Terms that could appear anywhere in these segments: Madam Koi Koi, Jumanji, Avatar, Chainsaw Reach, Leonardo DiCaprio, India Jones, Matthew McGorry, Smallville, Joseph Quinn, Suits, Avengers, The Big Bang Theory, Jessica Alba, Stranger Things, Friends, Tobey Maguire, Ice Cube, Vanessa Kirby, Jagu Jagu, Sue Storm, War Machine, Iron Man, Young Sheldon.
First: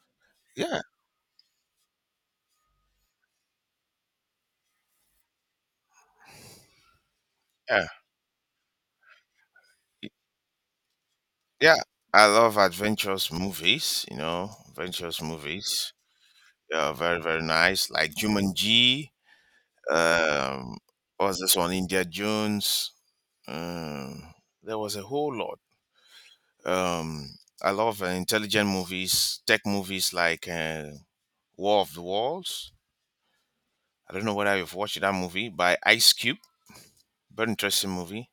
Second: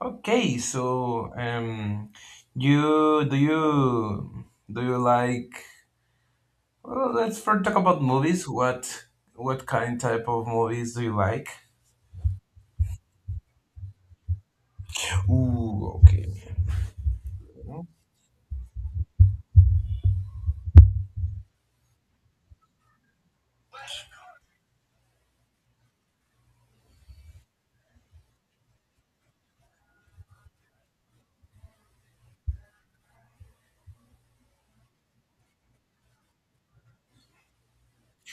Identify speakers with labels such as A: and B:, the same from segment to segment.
A: Okay,
B: Yeah,
A: so um, you do you do you like? Well, let's first talk
B: yeah,
A: about movies. What kind
B: y-
A: type of movies do you like?
B: yeah. I love adventurous movies. You know, adventurous movies.
A: Ooh, okay,
B: Yeah, very nice. Like Jumanji. Um, what's this one? India Jones. Um, there was a whole lot. Um, I love intelligent movies, tech movies like War of the Worlds. I don't know whether you've watched that movie by Ice Cube. Very interesting movie.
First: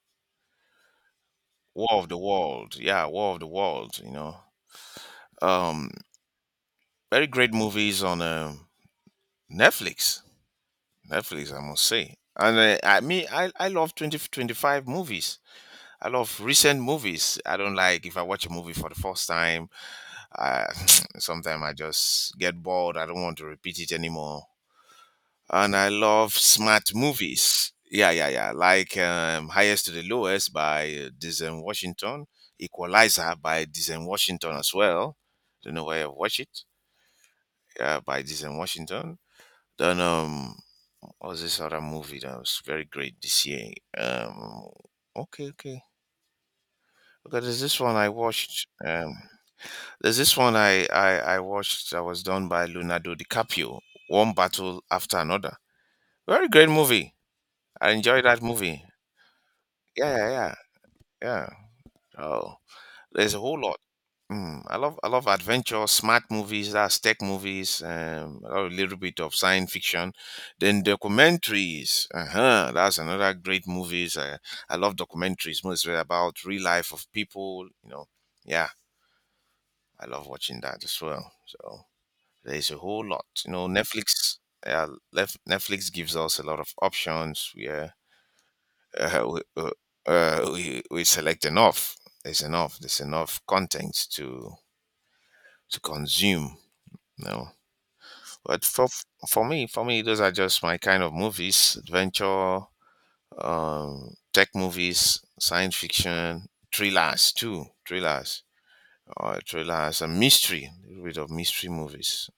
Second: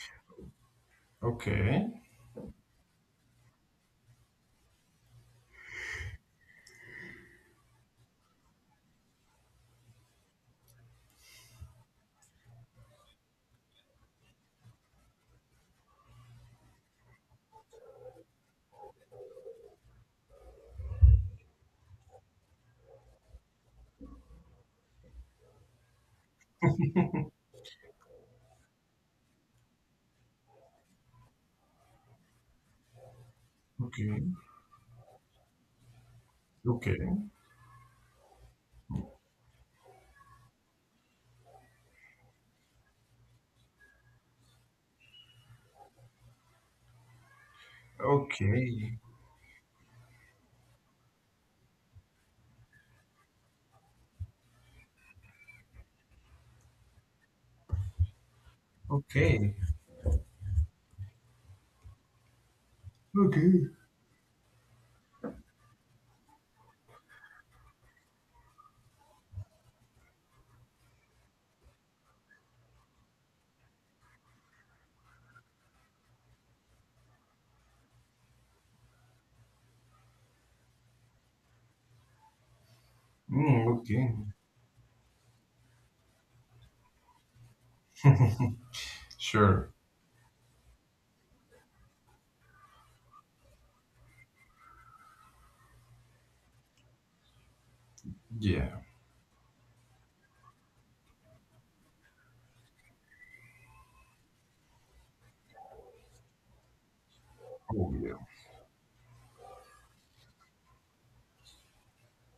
A: okay,
B: War of the World. Yeah, War of the World. You know. Um, Very great movies on. Netflix. Netflix, I must say. And I mean, I love 2025 movies. I love recent movies. I don't like if I watch a movie for the first time. Uh, Sometimes I just get bored. I don't want to repeat it anymore. And I love smart movies. Yeah, yeah, yeah. Like Highest to the Lowest by Dizen Washington, Equalizer by Dizen
A: okay,
B: Washington as well. Don't know where I watch it.
A: okay,
B: Yeah, by Dizen Washington. Then was this other movie that was very great this year? Um, okay, okay. Okay, there's this one I watched.
A: okay,
B: There's this one I watched that was done by Leonardo DiCaprio. One battle after another. Very great movie. I enjoyed that movie.
A: okay,
B: Yeah, yeah, yeah. yeah. Oh, there's a whole
A: okay,
B: lot. Mm, I love adventure, smart movies, that's tech movies, I love a little bit of science fiction, then documentaries. Uh-huh, that's another great movies. I love documentaries, mostly about real life of people. Yeah, I love watching that as well. So there's a whole lot. You
A: mm,
B: know,
A: okay.
B: Netflix. Uh, Netflix gives us a lot of options. Uh, we, uh,
A: Sure.
B: we select enough. There's enough content to consume. No. But
A: Yeah.
B: for me, those are just my kind of movies: adventure, tech movies, science fiction,
A: Oh yeah.
B: thrillers, thrillers, and mystery, a little bit of mystery movies.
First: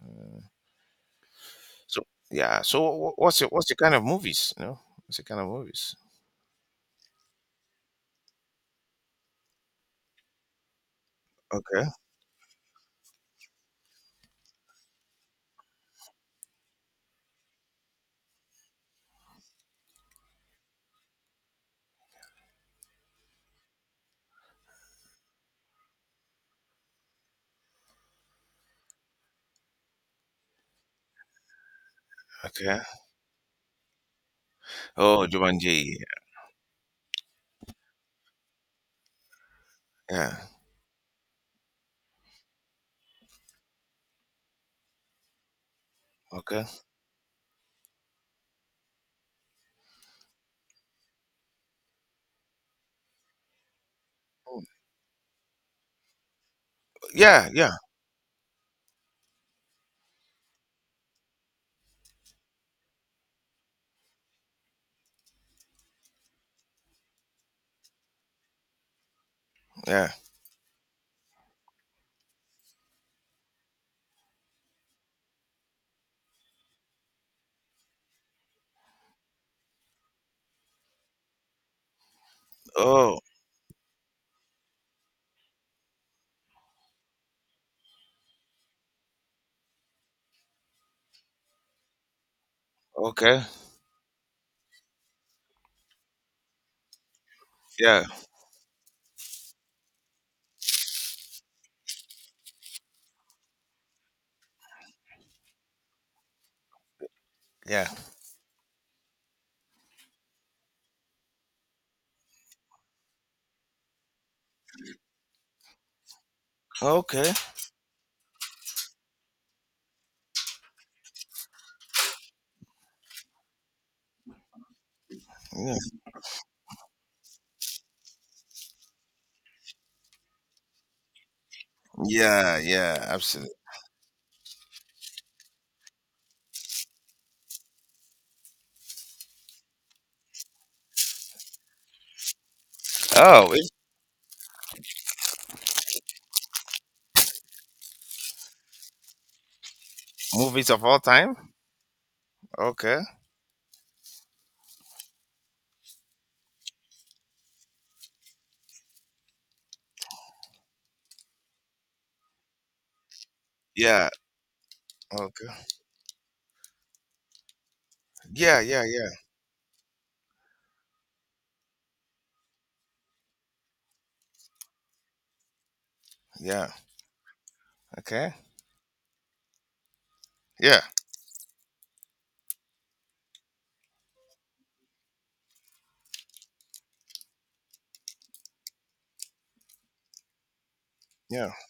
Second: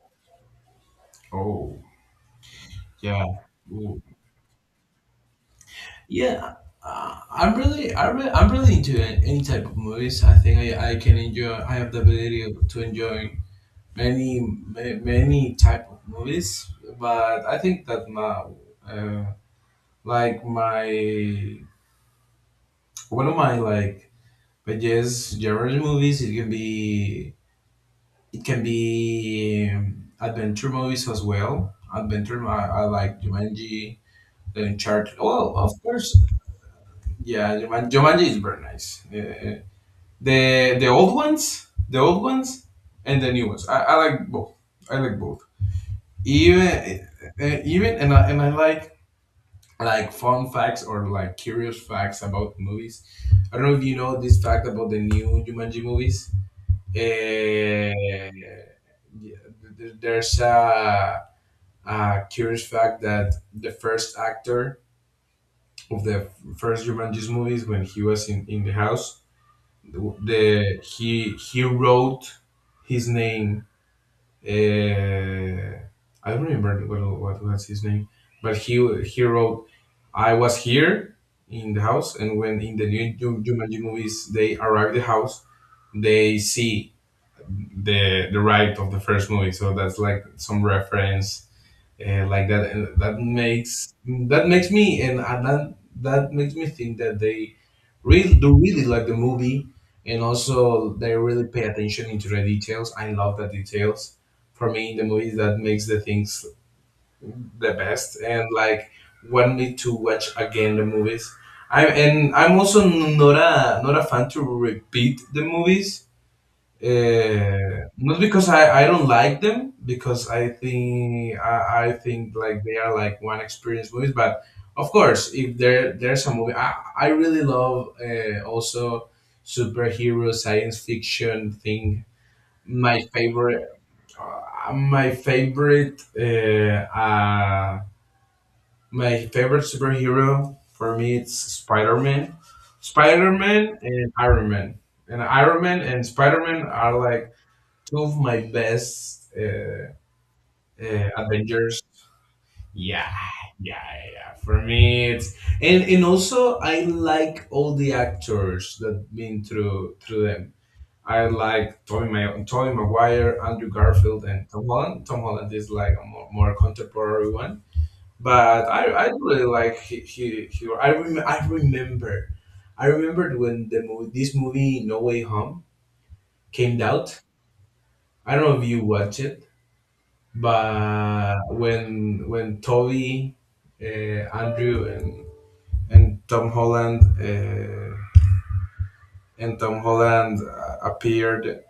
A: Oh
B: So yeah. So wh-
A: yeah.
B: what's your what's your kind
A: Oh.
B: of movies? What's your kind of movies?
A: Yeah, I'm really into any type of movies. I think I can enjoy. I
B: Okay.
A: have the ability to enjoy many type of movies. But I think that my, uh, like my one of my like my jazz genre movies. It can be adventure movies as well. Adventure. I,
B: Okay.
A: I like Jumanji, The Uncharted.
B: Oh,
A: Well, of
B: Jumanji.
A: course, yeah, Jumanji is very nice. Uh,
B: Yeah.
A: the the old ones, the old ones, and the new ones. I like both. I like both.
B: Okay.
A: Even even and I like fun facts or like curious facts about movies. I don't know if you know this fact about the new Jumanji movies.
B: Yeah. Yeah.
A: Yeah, there's a curious fact that the first actor of the first Jumanji's movies when he was in the house
B: Yeah.
A: the he wrote his name. Uh, I don't remember what was his name, but he wrote I was here in the house, and when in the new
B: Oh.
A: Jumanji movies they arrive the house, they see the right of the first movie. So that's like some reference like that. And
B: Okay.
A: that makes me and that that makes me think that they
B: Yeah.
A: really they really like the movie, and also they really pay attention into the details. I love the details. For me, the movies that makes the things the
B: Yeah.
A: best and like want me to watch again the movies, I'm also not a fan to repeat the movies,
B: Okay.
A: not because I don't like them because I think like they are like one experience movies. But of course, if
B: Yeah.
A: there's a movie I really love. Also superhero, science fiction thing.
B: Yeah. Yeah.
A: My
B: Absolutely.
A: favorite my favorite my favorite superhero for me, it's Spider-Man.
B: Oh,
A: Spider-Man and Iron Man, and Iron Man and Spider-Man, are like two of my best
B: Movies of all time?
A: Avengers.
B: Okay.
A: Yeah, yeah, yeah, yeah. For me, it's and also I like all the actors that been through them. I like Tobey Maguire, Andrew
B: Yeah.
A: Garfield, and Tom Holland. Tom
B: Okay.
A: Holland is like a more contemporary one,
B: Yeah,
A: but
B: yeah,
A: I
B: yeah.
A: really like he, I remembered when this movie No Way Home
B: Yeah.
A: came out.
B: Okay.
A: I don't know if you watched it.
B: Yeah.
A: But when Toby, Andrew, and and Tom Holland uh, and Tom Holland
B: Yeah.
A: appeared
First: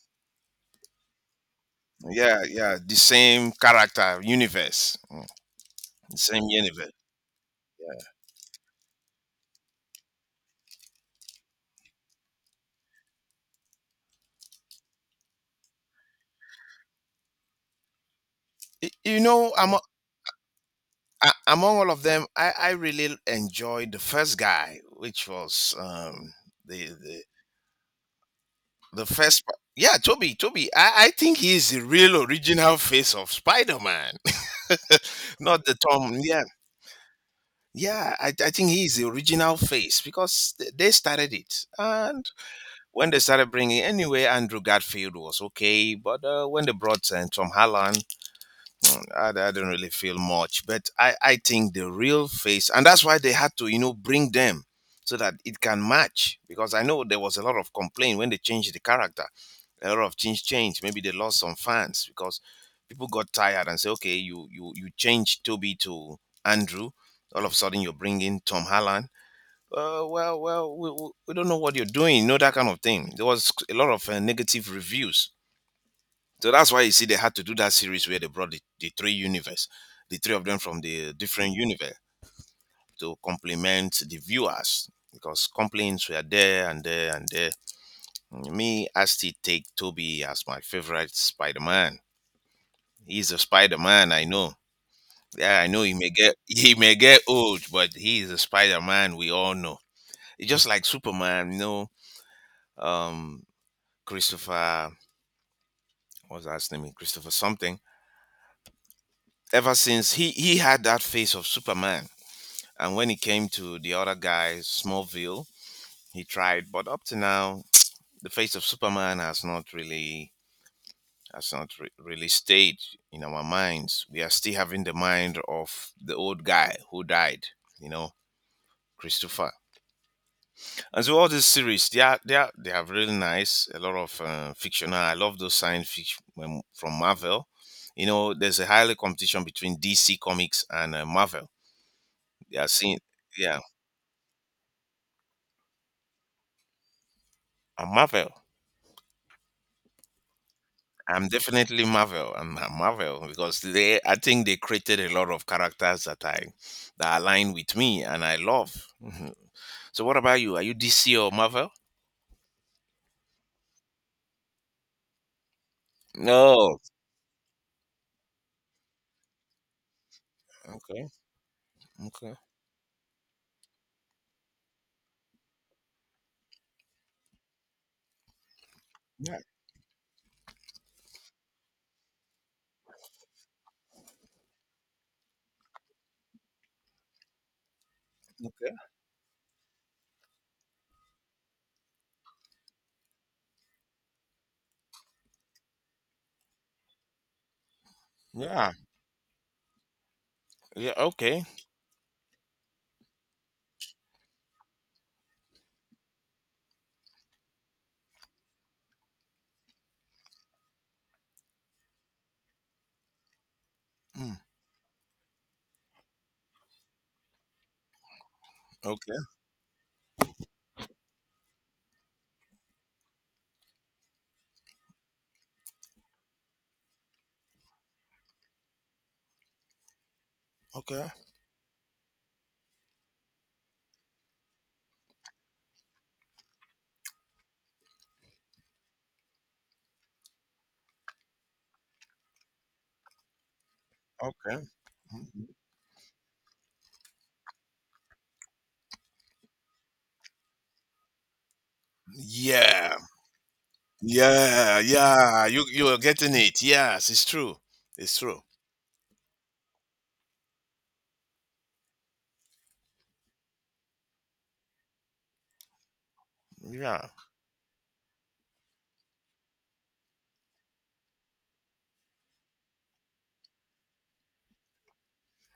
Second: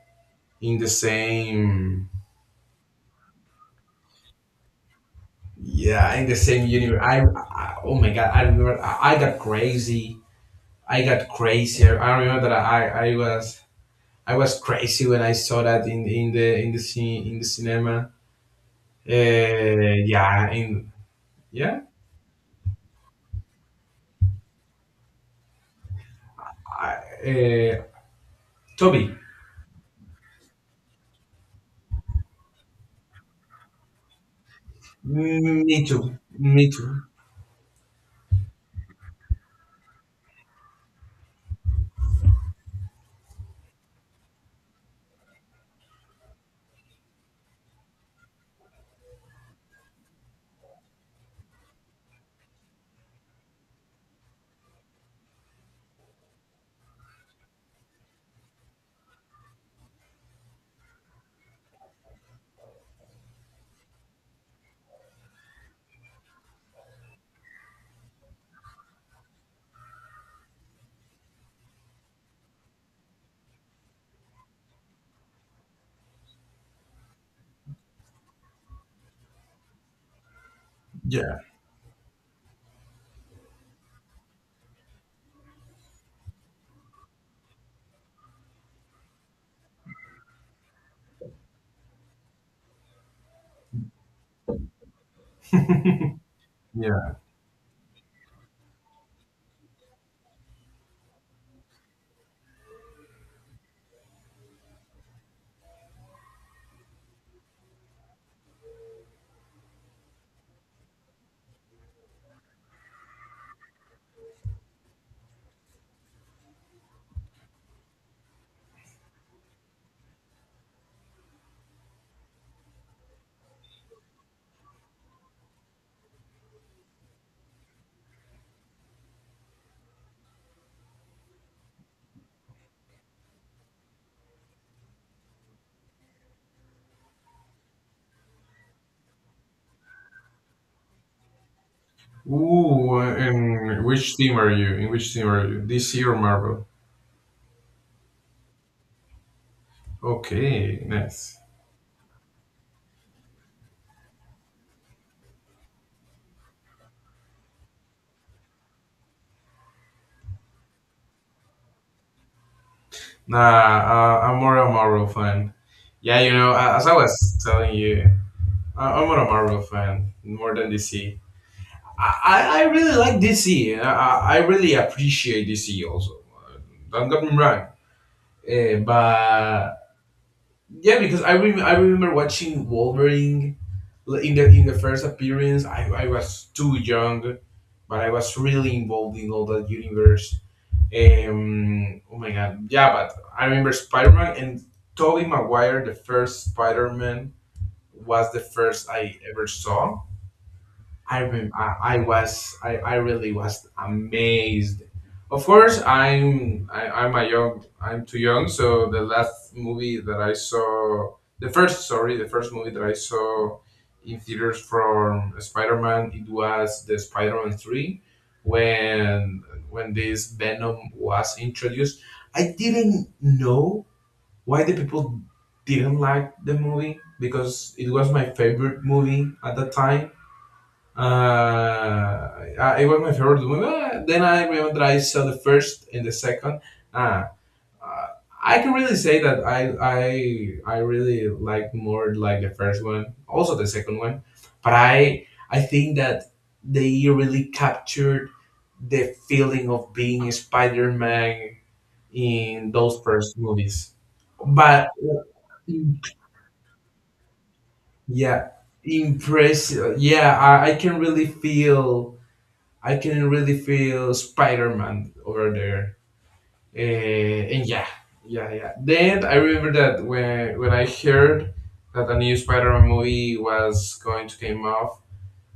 A: in the same
B: Yeah, yeah. The same character, universe. Mm,
A: yeah
B: the
A: in the
B: same
A: same
B: universe.
A: universe. I oh
B: Yeah.
A: my god! I remember I got crazy. I got crazier. I remember that I was crazy when I saw that in the scene in the cinema.
B: You know, among,
A: Uh, yeah, in
B: among
A: yeah.
B: all of them, I really enjoyed the first guy, which was the,
A: I, uh,
B: the
A: Toby.
B: first. Yeah, Toby. Toby. I think he's the real original face of Spider Man, not the
A: Me
B: Tom.
A: too.
B: Yeah,
A: Me too.
B: Yeah, I think he's the original face because they started it. And when they started bringing, anyway, Andrew Garfield was okay. But when they brought Tom Holland, I didn't really feel much, but I think the real face, and that's why they had to, you know, bring them so that it can match. Because I know there was a lot of complaint when they changed the character, a lot of things changed. Maybe they lost some fans because people got tired and say, okay, you changed Toby to Andrew, all of a sudden you're bringing Tom Holland. We don't know what you're doing, you know that kind of thing. There was a lot of negative reviews so that's why you see they had to do that series where they brought the three universe, the three of them from the
A: Yeah,
B: different universe to complement the viewers because complaints were there and there and there. Me, I still take Toby as my favorite Spider Man. He's a Spider Man, I know. Yeah, I know he may get he may
A: yeah.
B: get old, but he is a Spider Man we all know. It's just like Superman, you know, um Christopher what's that name? Christopher something. Ever since he had that face of Superman. And when it came to the other guy, Smallville, he tried, but up to now, the face of Superman has not really has not really stayed in our minds. We are still having the mind of the old guy who died, you know, Christopher. And so all these series, they are really nice. A lot of fictional. I love those science fiction from Marvel. You know, there's a highly competition between DC Comics and Marvel. They are seeing,
A: Ooh,
B: yeah,
A: and which team are you? In which team are you? DC or Marvel?
B: and Marvel.
A: Okay,
B: I'm
A: nice.
B: definitely Marvel. I'm Marvel because they, I think they created a lot of characters that I that align with me and I love. Mhm. So, what about you? Are you DC or Marvel?
A: Nah, I'm more a Marvel fan. Yeah, you know,
B: No.
A: as I was telling you, I'm more a Marvel fan more than
B: Okay.
A: DC. I,
B: Okay.
A: I I really like DC. I I really appreciate DC also. Don't get me wrong. Uh,
B: Yeah.
A: but yeah, because I remember watching Wolverine in the first appearance. I was too young, but I was
B: Okay.
A: really involved in all that universe. Oh my god, yeah, but I remember Spider Man and Tobey Maguire, the first Spider Man, was the
B: Yeah.
A: first I ever saw.
B: Yeah.
A: I
B: Okay.
A: rem- I, I was I, I really was amazed. Of course, I'm a young, I'm too young, so the last movie that I saw, the first sorry, the first movie that I saw in
B: Mm.
A: theaters from Spider-Man, it was the Spider-Man three,
B: Okay.
A: when when this Venom was introduced. I didn't know why the people didn't like the movie because it was my favorite movie at the time.
B: Okay.
A: uh, it was my favorite movie. Then I remember I saw the first and the second. Uh, uh, I can really say that I really like more like the first one, also the second one,
B: Okay.
A: but I
B: Mhm.
A: I think that they really captured the feeling of being Spider Man in
B: Yeah.
A: those first movies.
B: Yeah.
A: But
B: Yeah. You are getting it. Yes, it's true. It's true.
A: yeah, impressive. Yeah, I can really feel I can really feel Spider Man over there.
B: Yeah.
A: And yeah, yeah. Then I remember that when I heard that a new Spider Man movie was going to come off,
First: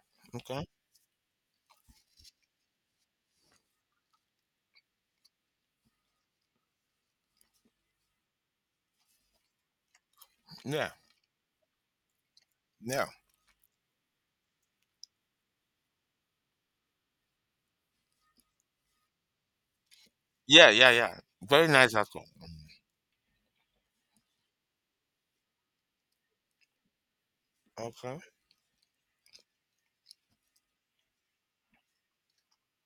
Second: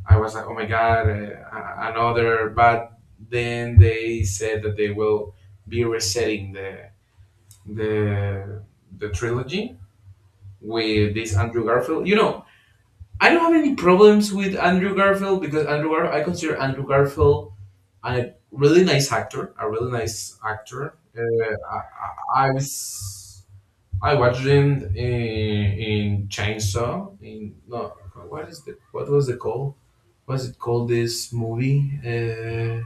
A: I was like, oh
B: Okay.
A: my god, another. But then they said that they will be resetting the the trilogy
B: Yeah.
A: with this Andrew Garfield. You know,
B: Yeah.
A: I don't have any problems with Andrew Garfield because I consider Andrew Garfield and a really nice actor, a really nice
B: Yeah. Yeah.
A: actor.
B: Yeah. Very nice actor.
A: I was I watched him in Chainsaw. In no,
B: Okay.
A: what is the what was it called? What's it called? This movie,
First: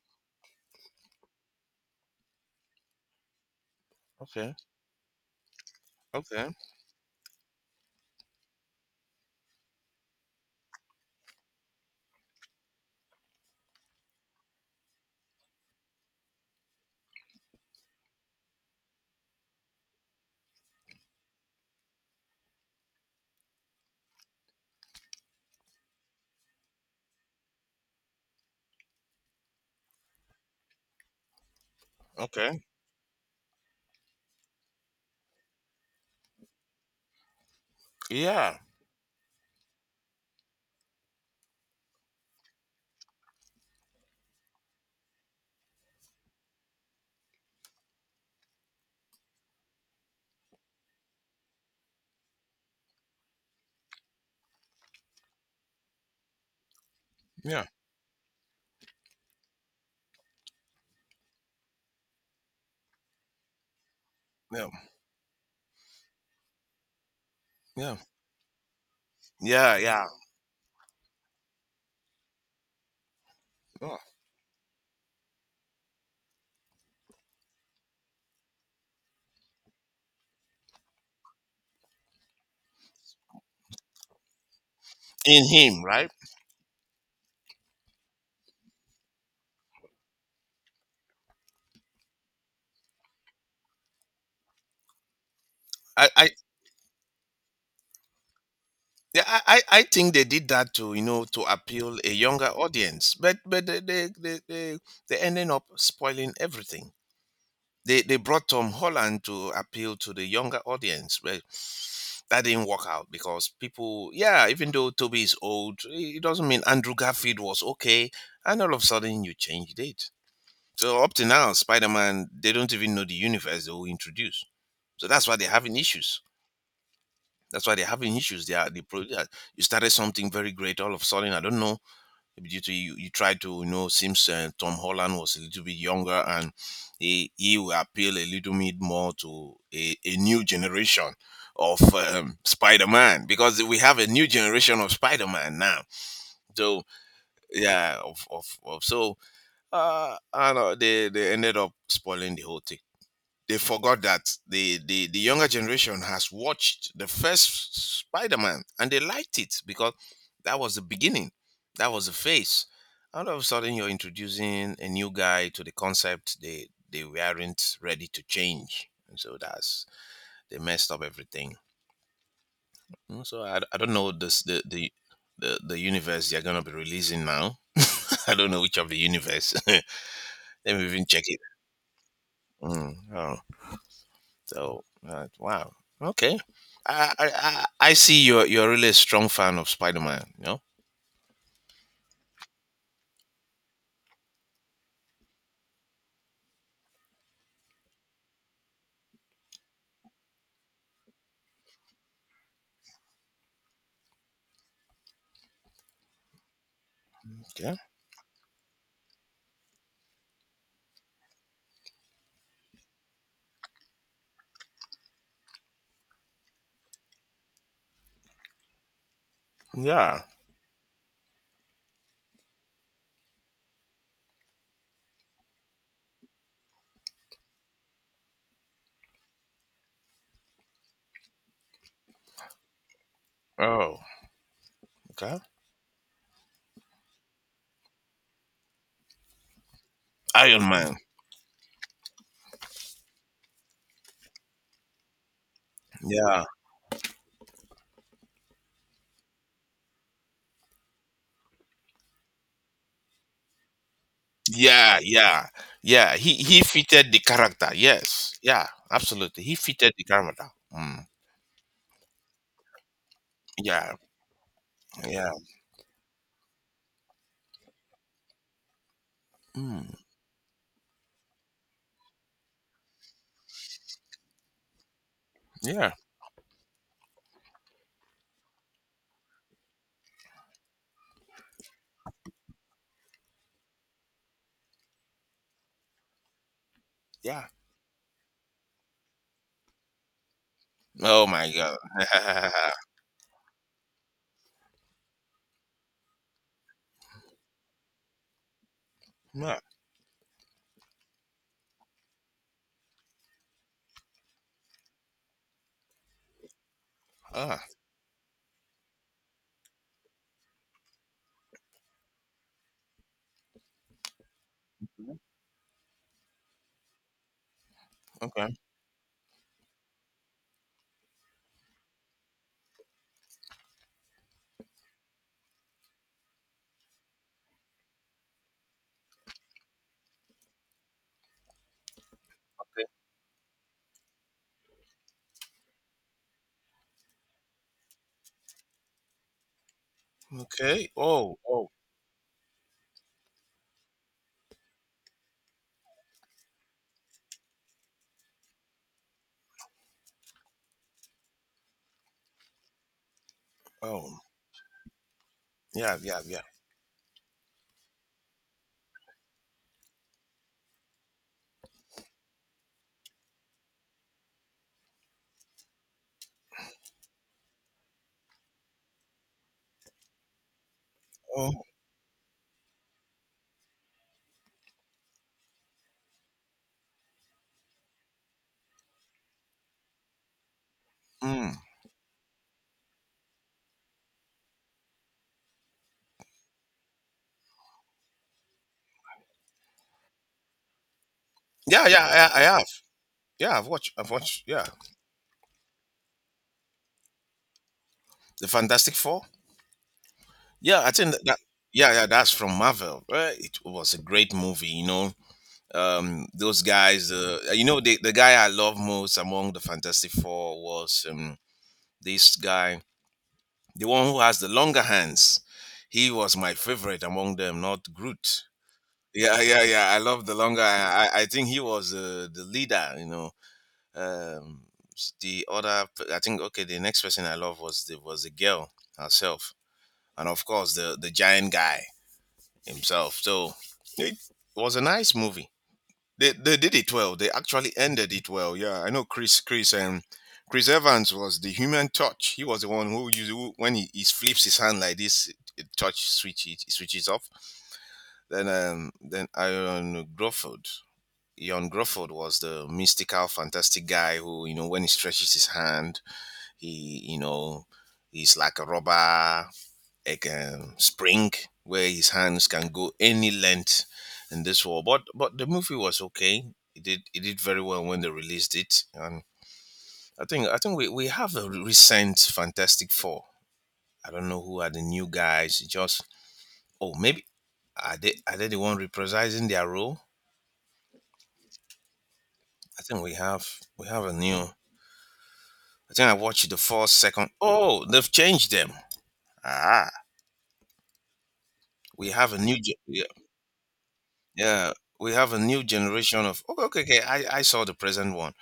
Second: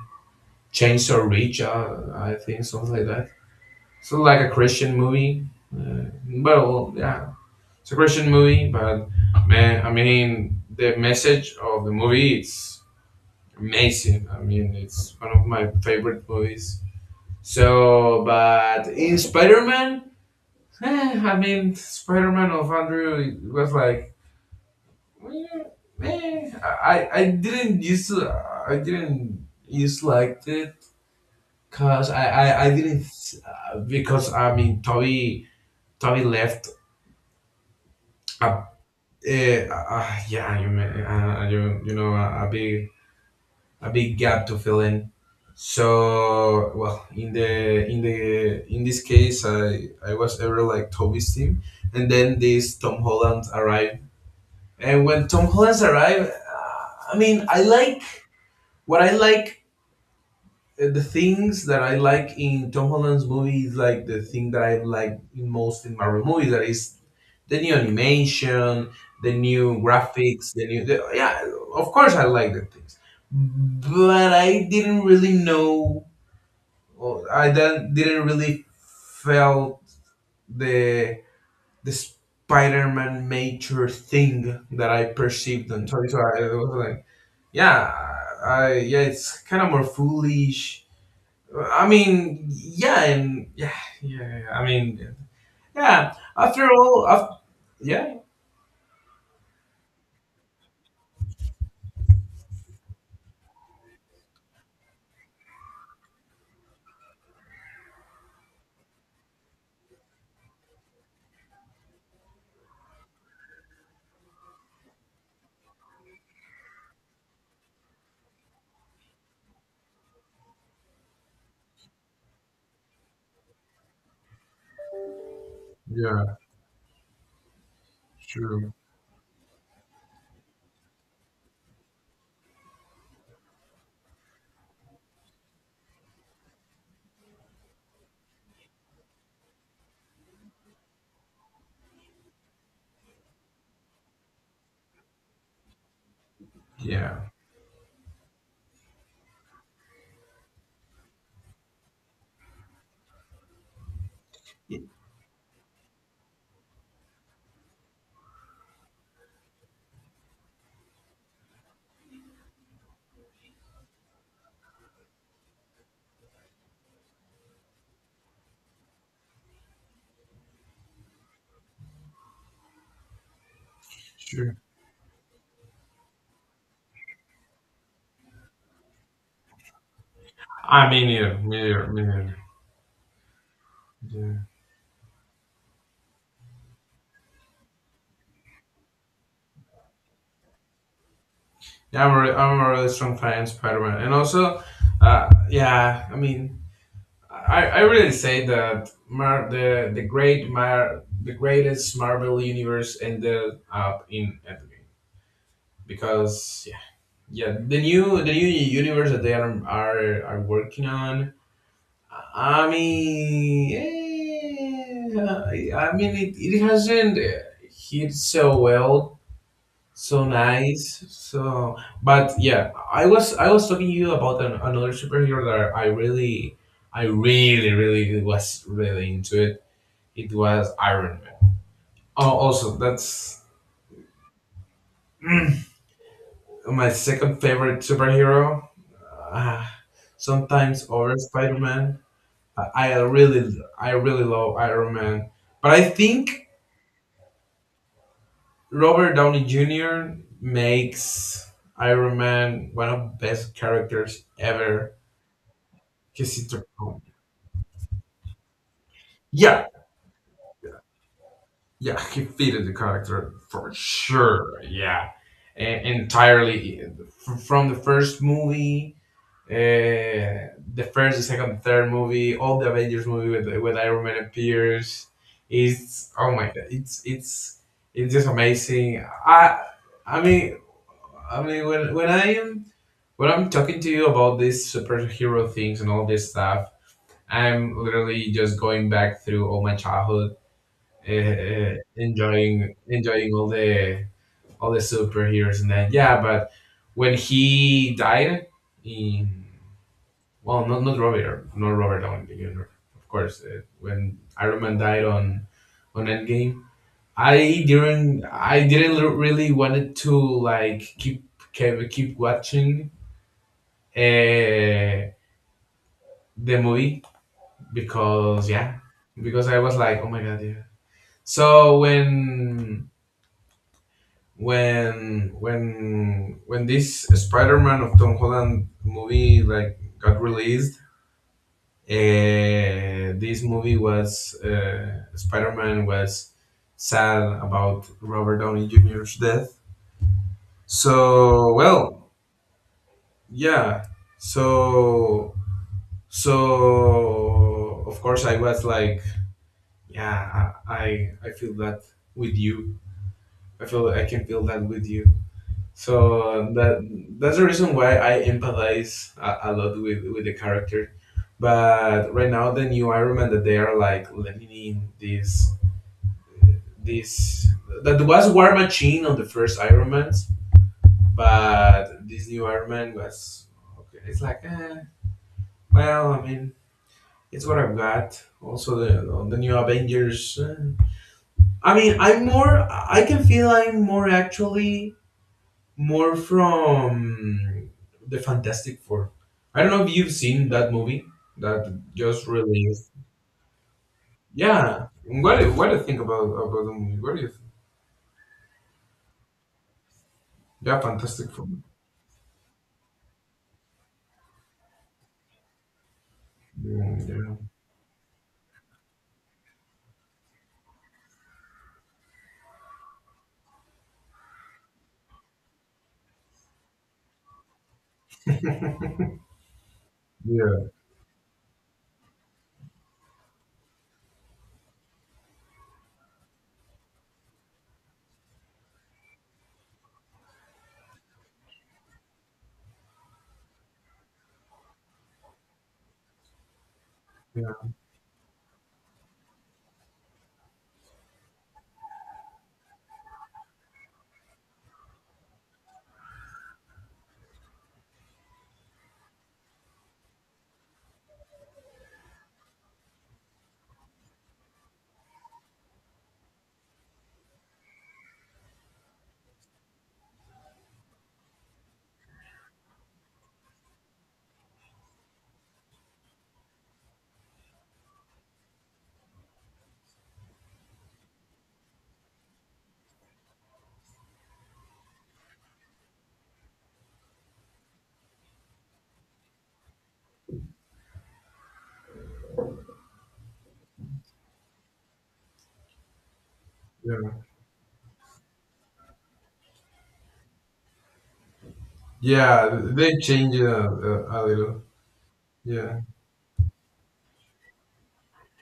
A: Chainsaw Reach, I think something like that. So like a
B: Okay.
A: Christian movie.
B: Okay.
A: Well, yeah, it's a Christian movie, but man, I mean the message of the movie is amazing. I mean, it's one of my favorite movies. So, but in Spider Man, I mean, Spider Man of Andrew was like, eh, I didn't used to, I didn't used to like it because
B: Okay.
A: I didn't, because I mean, Toby, Toby left.
B: Yeah.
A: Uh, yeah, you, you know, a big gap to fill in. So well, in the in the in this case, I was ever like Toby's team, and then this Tom Holland arrived, and when Tom Holland arrived, I mean,
B: Yeah.
A: I like the things that I like in Tom Holland's movie is like the thing that
B: Yeah.
A: I like in most in Marvel movies. That is the new
B: Yeah.
A: animation, the
B: Yeah.
A: new
B: Yeah.
A: graphics, the new the, yeah. Of course, I like the things,
B: yeah.
A: but I didn't really know. Or I didn't really felt the the Spider-Man nature thing that I
B: In
A: perceived
B: him,
A: on Toy.
B: right?
A: So I was like, yeah, I yeah, it's kind of more foolish. I mean, yeah, and yeah. I mean, yeah.
B: I
A: After all, after, yeah,
B: yeah, I think they did that to you know to appeal a younger audience, but they ended up spoiling everything. They brought Tom Holland to appeal to the younger audience, but that didn't work out because people yeah, even though Toby is old, it doesn't mean Andrew Garfield was okay, and all of a sudden you changed it. So up to now, Spider-Man, they don't even know the universe they will introduce. So that's why they're having issues.
A: yeah,
B: That's why they're having issues. They are
A: sure.
B: you started something very great all of a sudden. I don't know. Maybe due to you, you tried to you know seems Tom Holland was a little bit younger and he will appeal a little bit more to a new generation of Spider-Man because we have a new generation of Spider-Man now. So
A: Yeah.
B: yeah, of so I don't know they ended up spoiling the whole thing. They forgot that the younger generation has watched the first Spider-Man and they liked it because that was the beginning, that was the face. All of a sudden, you're introducing a new guy to the concept they weren't ready to change, and so that's they messed up everything. Mm, so I don't know this
A: Sure.
B: the universe they're gonna be releasing now. I don't know which of the universe. Let me
A: I
B: even
A: mean,
B: check
A: yeah,
B: it.
A: me neither, me neither.
B: Mm, oh.
A: Yeah,
B: So wow, okay. I, I I see you're really a strong fan of Spider Man. You know?
A: yeah. Am a really strong fan of Spider-Man, and also, yeah. I mean, I really say that the greatest Marvel universe ended up in Endgame because yeah, yeah.
B: Okay.
A: The new universe that they are working on. I mean, yeah, I mean, it hasn't hit so well,
B: Yeah.
A: so nice, so. But yeah, I was talking to you about another superhero that I really, really was really into it. It was Iron Man. Oh, also that's
B: Oh. Okay.
A: mm, my second favorite superhero. Ah,
B: Iron
A: sometimes
B: Man.
A: over Spider Man. I really, I really love Iron Man, but I
B: Yeah.
A: think. Robert Downey Jr. makes Iron Man one of the best characters ever.
B: Yeah. Yeah. Yeah. He
A: He's
B: he
A: intercom.
B: fitted the character. Yes. Yeah. Absolutely. He
A: Yeah,
B: fitted the character. Mm.
A: yeah, he fitted the character for
B: Yeah.
A: sure. Yeah,
B: Yeah.
A: Entirely from the first movie,
B: Mm.
A: the first, the second, the third movie, all the Avengers movie with Iron Man appears.
B: Yeah.
A: It's oh my god, it's it's just amazing. I mean I mean when I am when I'm talking to you about these superhero things and all this stuff,
B: Yeah.
A: I'm literally just going back through all my childhood,
B: Oh my god.
A: enjoying all the superheroes, and then yeah. But when he died in
B: yeah.
A: well, not Robert, not Robert Downey Jr. Of course, when Iron Man died on Endgame,
B: Ah.
A: I didn't really wanted to like keep watching uh, the movie because
B: Okay.
A: yeah, because I was like, oh my god, yeah. So when this Spider-Man of Tom Holland movie like got released, this movie was Spider-Man was sad about Robert Downey Jr.'s death.
B: Okay. Oh.
A: So
B: Oh.
A: well, yeah. So so of course I was like, yeah, I feel that with you. I feel I
B: Oh.
A: can feel that with you.
B: Yeah. Yeah. Yeah.
A: So that that's the reason why I empathize a lot with the character. But right now, the new Iron Man that they are like letting in this this that was War Machine on the first Iron Man,
B: Oh.
A: but this new Iron Man was okay. It's like well, I mean, it's what I've got. Also, the new Avengers. Eh.
B: Mm.
A: I mean, I'm more. I can feel I'm more actually more from the Fantastic Four. I don't know if you've seen that movie that
B: Yeah, yeah,
A: just
B: yeah, I have.
A: released.
B: Yeah, I've watched. I've watched. Yeah,
A: Yeah, what do you think about the movie? What do you think?
B: the Fantastic Four.
A: Yeah,
B: Yeah, I think
A: Fantastic
B: that.
A: Four.
B: Yeah, yeah, that's from Marvel. Right? It was a great movie. You know, those
A: Yeah,
B: guys.
A: yeah,
B: You know, the guy I love most among the Fantastic Four was this guy, the one who has the longer hands. He was my favorite among them, not Groot. Yeah, yeah, yeah. I love the longer.
A: yeah,
B: I think he was the leader. You know, um, the other. I think okay. The next person I love was the girl herself. And of course the giant guy himself. So it was a nice movie. They did it well. They
A: yeah,
B: actually ended it well. Yeah, I know Chris Chris Evans was the human touch. He was the one who used who, when he flips his hand like this, it touch switch it switches off. Then Iron Gruford. Ian Gruford was the mystical, fantastic guy who, you know, when he stretches his hand, he, you know, he's like a robber like a spring where his hands can go any length in this war. But the movie was okay. It did very well when they released it. And I think we have a recent Fantastic Four. I don't know who are the new guys. It Just oh maybe are they the one reprising their role? I think we have a new. I think I watched the first
A: yeah.
B: second. Oh, they've changed them. Ah, we have a new.
A: Yeah, they
B: Yeah,
A: change it a little.
B: yeah, we have a new
A: Yeah,
B: generation of. Okay, okay, okay. I saw the present one.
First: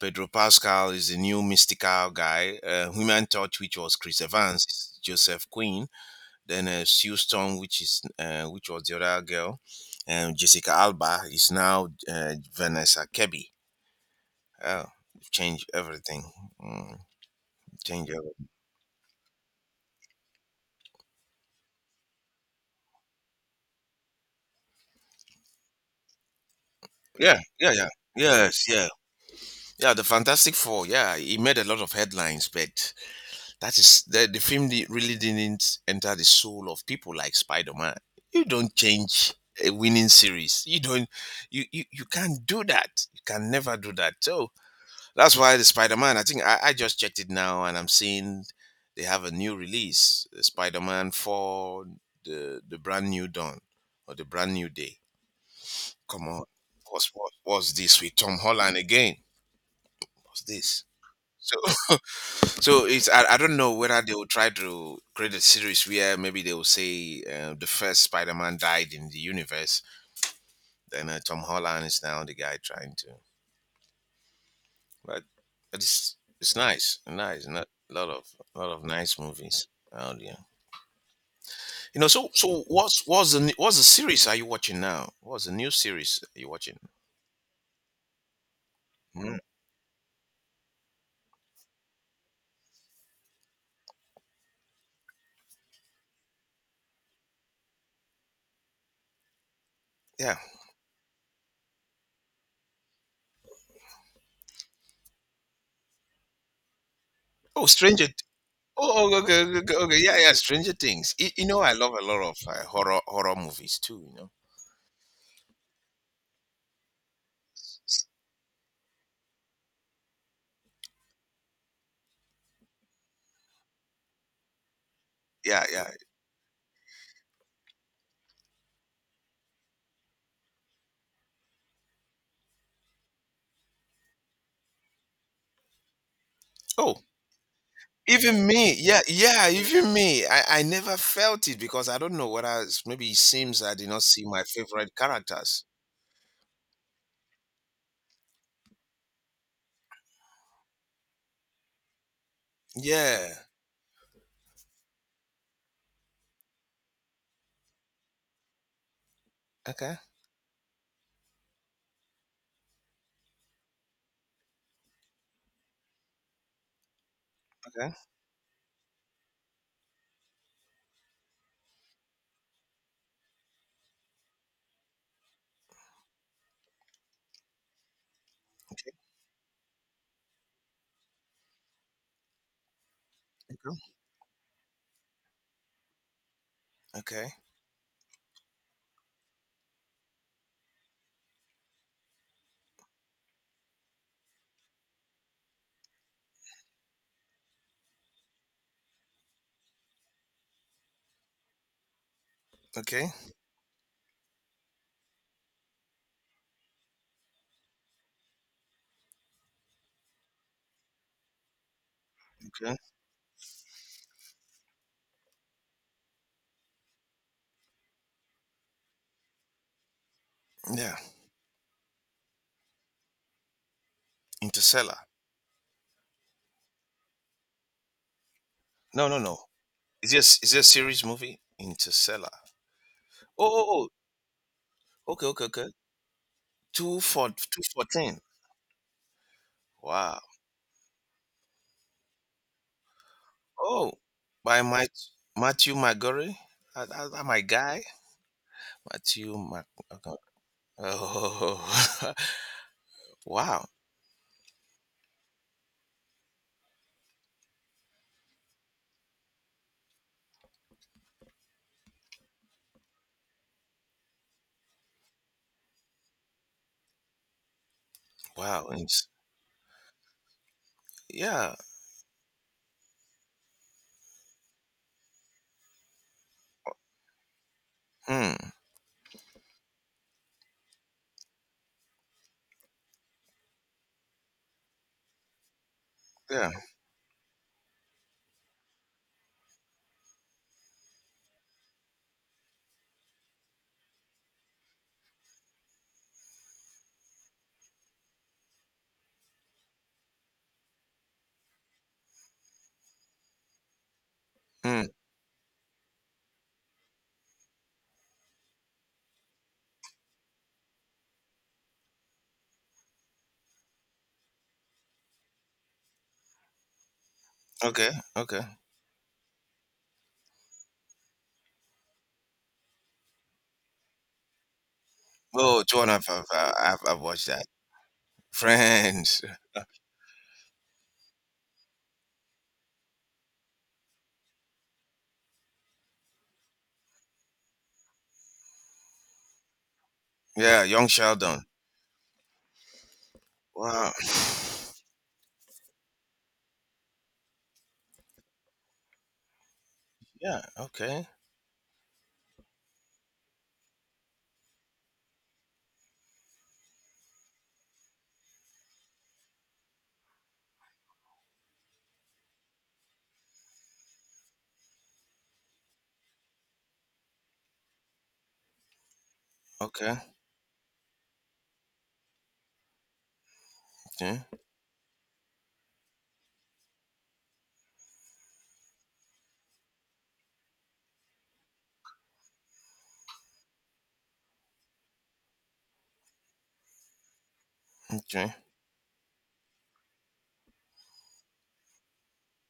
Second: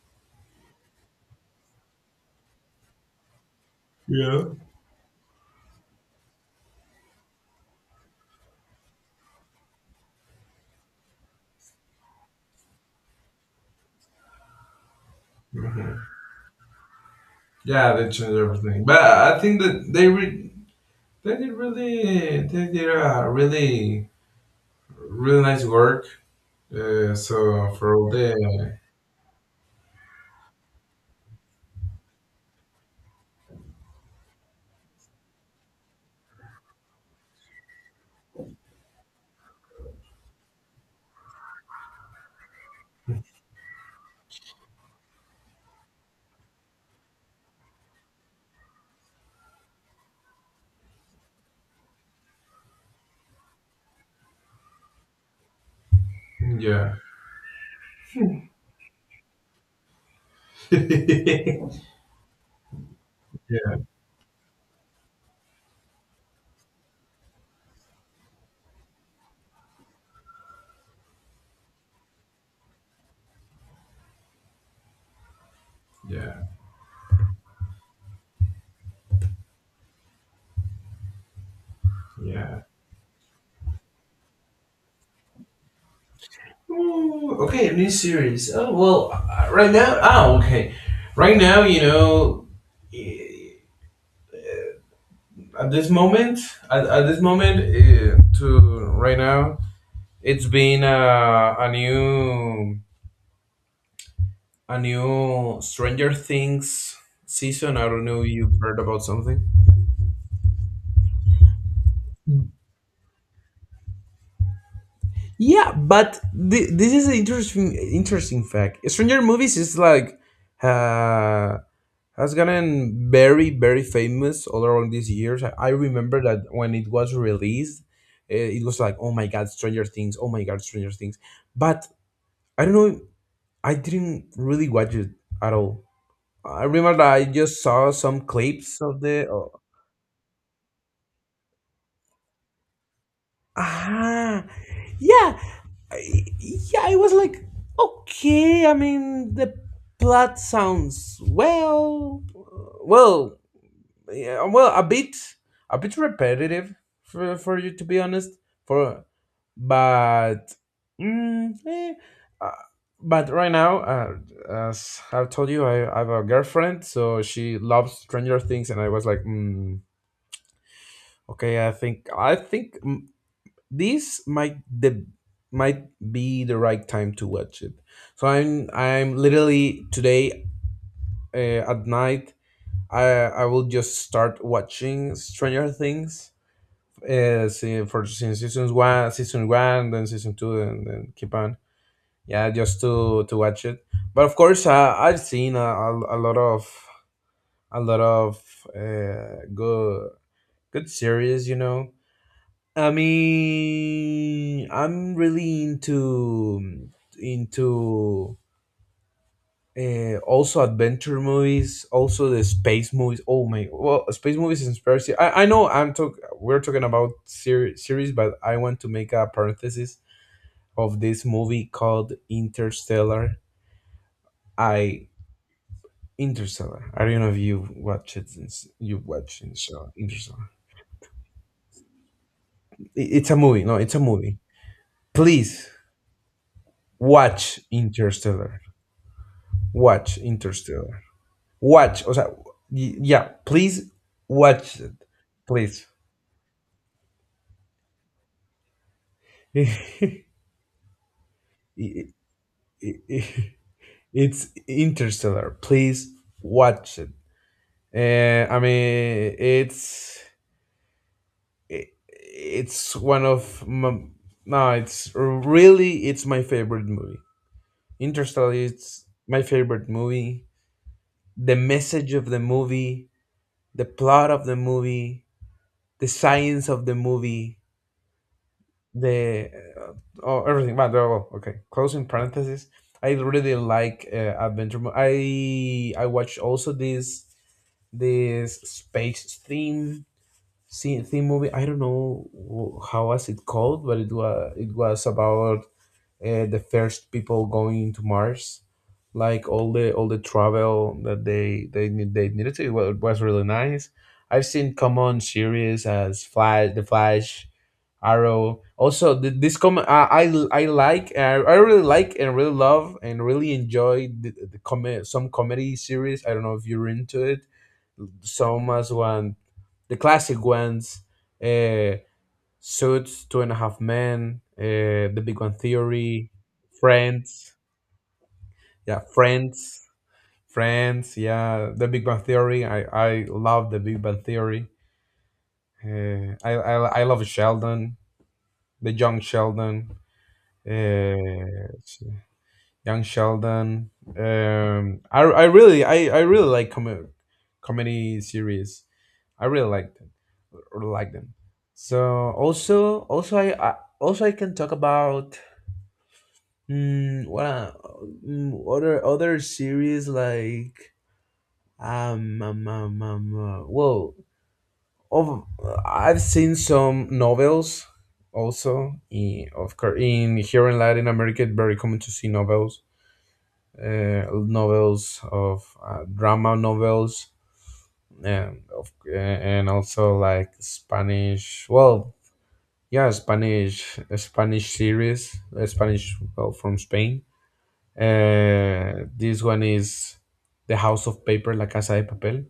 B: Pedro Pascal is the new mystical guy. Human Torch, which was Chris
A: yeah,
B: Evans, is Joseph Quinn. Then Sue Storm, which is which was the other girl, and Jessica Alba is now Vanessa Kirby. Oh, change
A: mhm,
B: everything. Mm,
A: yeah.
B: change
A: They change
B: everything.
A: everything, but I think that they re- they did really they did a really really nice work. Uh,
B: Yeah,
A: so
B: yeah, yeah.
A: for all
B: Yes,
A: the
B: yeah, yeah. The Fantastic Four. Yeah, he made a lot of headlines, but that is the film really didn't enter the soul of people like Spider-Man. You don't change a winning series. You can't do that. You can never do that. So that's why the Spider-Man, I just checked it now and I'm seeing they have a new release, Spider-Man for the brand new dawn or the brand new day. Come on.
A: yeah.
B: What's this with Tom Holland again? What's this? So So I don't know
A: Yeah,
B: whether they will try to create a series where maybe they will say the first Spider-Man died in the universe, and Tom Holland is now the guy trying to. But it's
A: yeah,
B: it's nice, nice, not a lot of nice movies out there. You know, so
A: yeah.
B: what's the series are you watching now? What's the new series are you watching?
A: Ooh, okay, a new series. Oh well,
B: Mm,
A: right now. Oh, okay. Right now, you know, eh, at this moment, at this moment, to right now,
B: Yeah.
A: it's been a new Stranger Things
B: Oh,
A: season. I
B: Stranger.
A: don't
B: Th-
A: know. You've heard about
B: Oh, oh, okay,
A: something?
B: okay, okay, okay. Yeah, yeah. Stranger Things. You know, I love a lot of horror horror movies too. You know.
A: Yeah, but this is an interesting fact. Stranger movies is like uh, has gotten very very famous all around these years.
B: Yeah,
A: I
B: yeah.
A: remember that when it was released, it was like, oh my god, Stranger Things, oh my god, Stranger Things, but I don't know, I didn't really watch it at all. I remember
B: Oh.
A: that I just saw some
B: Even me,
A: clips of
B: yeah,
A: the
B: yeah,
A: oh,
B: even me. I never felt it because I don't know whether it's, maybe it seems I did not see my
A: ah,
B: favorite
A: yeah.
B: characters.
A: Yeah, I was like, okay, I mean the plot sounds well,
B: Yeah.
A: well, yeah, well, a bit repetitive for you to be honest. For
B: Okay.
A: but, mm, eh, uh, but right now, as I've told you, I have a girlfriend, so she loves
B: Okay.
A: Stranger Things, and I was like, okay, I think this might the might be the right time to watch it. So I'm literally today at night. I will
B: Okay.
A: just start watching Stranger Things
B: Okay.
A: see, for since seasons one, season one, then season two, and then keep on. Yeah, just to watch it. But of course, I've seen a lot of a lot of good good series. You know, I
B: Okay.
A: mean, I'm really into also adventure movies, also the
B: Okay.
A: space movies. Oh my, well, space movies inspires you. I know I'm talk we're talking about series, but I want to make a parenthesis
B: Yeah.
A: of this movie called Interstellar.
B: Interstellar.
A: I Interstellar. I don't know if you watch it since you
B: No, no,
A: watch
B: no.
A: Interstellar.
B: Is this
A: Interstellar.
B: is it a series movie? Interstellar.
A: It's a
B: Oh,
A: movie. No,
B: oh, oh.
A: it's a movie.
B: Okay, okay, okay.
A: Please
B: Two for
A: watch
B: two fourteen.
A: Interstellar. Watch
B: Wow.
A: Interstellar. Watch. O sea, yeah. Please
B: Oh, by
A: watch
B: my
A: it.
B: Matthew
A: Please.
B: McGorry. That, that, that my guy. Matthew Mc. Okay.
A: I-
B: Oh,
A: I- I-
B: wow.
A: it's Interstellar, please watch it. I mean, it's it's one of my, no, it's really, it's my favorite movie. Interstellar
B: Wow,
A: is
B: it's
A: my favorite movie.
B: yeah,
A: The message of the movie, the plot of the movie, the science of the movie,
B: mm,
A: the uh, oh, everything. But well, okay, closing parenthesis. I really like adventure I watched
B: yeah,
A: also this space theme theme movie. I don't know how was it called, but it was, it was about the first people going to Mars, like all the travel that they need they needed to. It was really nice. I've seen
B: mm,
A: common series as Flash, The Flash, Arrow. Also, this com I like I really like and really love and really enjoy the some comedy series. I don't know if you're into it.
B: okay, okay.
A: Some as one, the classic ones, uh, Suits, Two and a Half Men, The Big One
B: Oh, John, I've, I've,
A: Theory,
B: uh, I've, I've watched that.
A: Friends. Yeah,
B: Friends,
A: Friends, Friends. Yeah, The Big Bang Theory. I love The Big Bang Theory. Uh, I, I I love Sheldon, the young Sheldon.
B: yeah, Young Sheldon.
A: Uh, Young Sheldon.
B: Wow.
A: I really I really like comedy series. I really like them.
B: Yeah,
A: Or
B: okay,
A: like them. So also also I also I can talk about what other other series like whoa, of, I've seen some novels also. In, of
B: okay,
A: course, in here in Latin America, it's very common to see novels,
B: okay,
A: novels of drama novels, and of, and also like Spanish, well, yeah, Spanish Spanish series, Spanish, well, from Spain.
B: okay.
A: This one is The House of Paper, La Casa de Papel,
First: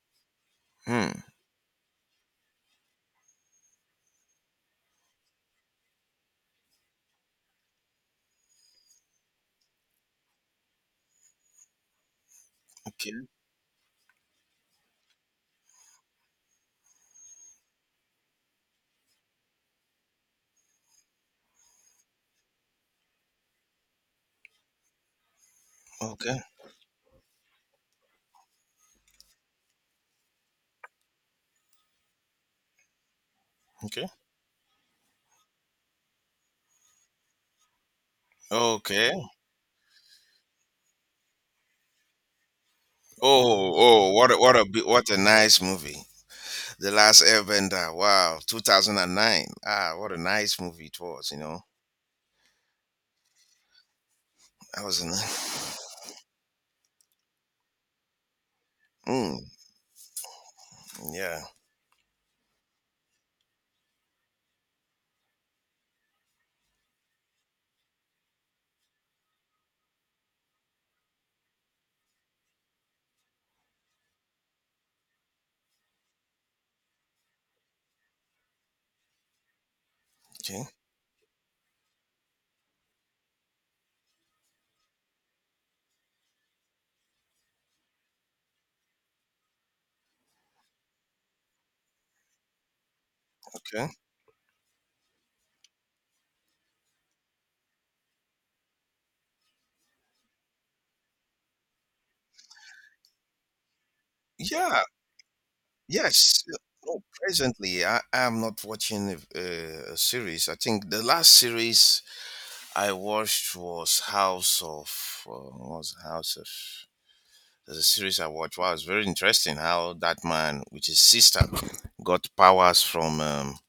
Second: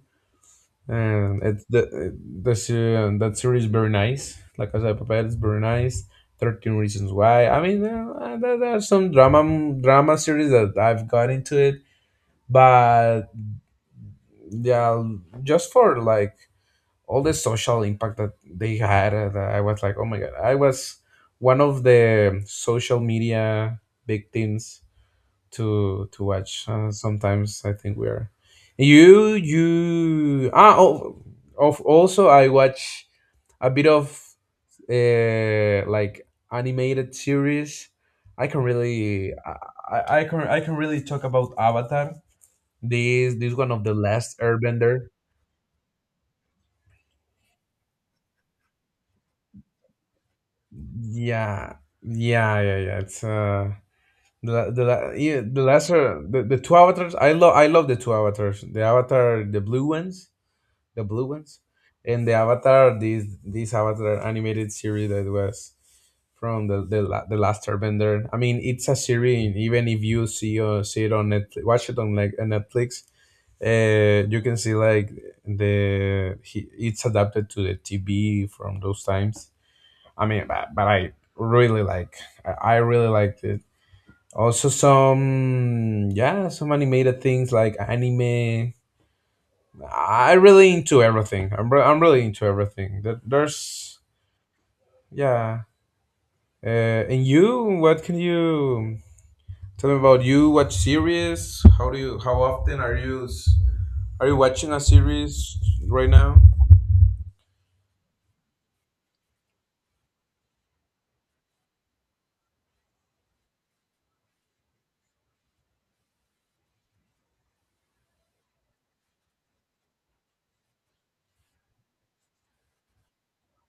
B: Hmm.
A: and it's the that series is very nice. La Casa de Papel is very nice. 13 Reasons Why, I mean, there, there are some drama drama series that I've got into it,
B: Okay.
A: but yeah, just for like all the social impact that they had. I was like, oh my god, I was one of the social media victims to
B: Okay.
A: watch. Sometimes I think we are, you, ah, oh, of, also I watch a bit
B: Okay.
A: of like animated series. I can
B: Okay.
A: really I can, I can really talk about Avatar, this
B: Oh,
A: one of The
B: oh,
A: Last
B: what
A: Airbender.
B: a nice movie. The Last Airbender. Wow, 2009. Ah, what a nice movie it was, you know.
A: Yeah, yeah, yeah, yeah. It's
B: That
A: the
B: was in
A: yeah, the lesser the two avatars. I love the two avatars. The
B: mm,
A: Avatar, the blue
B: yeah.
A: ones, and the Avatar, this Avatar animated series that was from the, The Last Airbender. I mean, it's a series, and even if you see see it on Netflix, watch it on like on Netflix. You can see like the he, it's adapted to the TV from those times. I mean,
B: Okay.
A: but I really like, I really liked it. Also, some, yeah, some animated things like anime. I really into everything. I'm really into everything.
B: Okay.
A: There's yeah. And you, what can you tell me about you? What series? How do you? How often are you? Are you watching a
B: Yeah,
A: series right now?
B: yes. No, presently I am not watching a series. I think the last series I watched was House of what was it? House of. There's a series I watched. Wow, it's very interesting how that man, which is sister, got powers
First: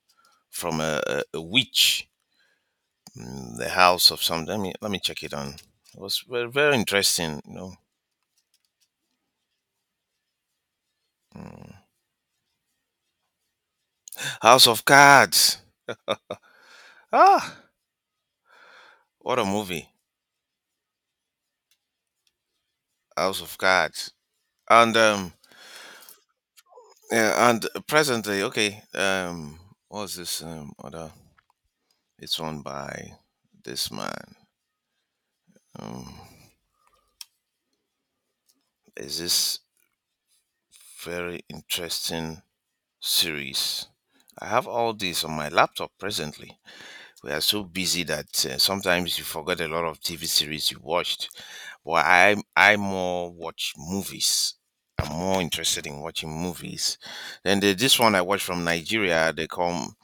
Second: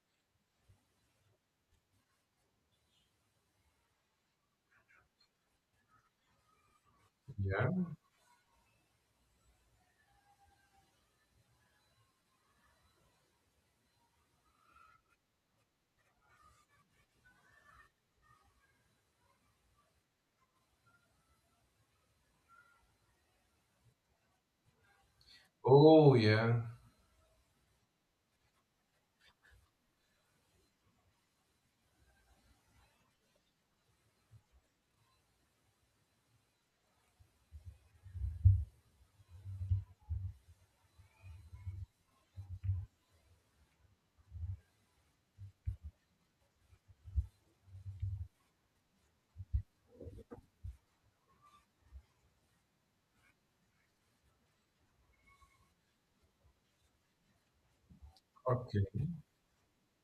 B: from a witch. Mm, the house of some. Let me check it on. It was very, very interesting. You
A: Yeah.
B: know, mm. House of Cards. Ah, what a movie! House of Cards. And
A: Oh yeah.
B: yeah, and presently, okay. What's this other? It's run by this man. Um, is this very interesting series? I have all these on my laptop presently. We are so busy that sometimes you forget a lot of TV series you watched. But I more watch movies. I'm more interested in watching movies. Then the, this one I watched from
A: Okay.
B: Nigeria. They call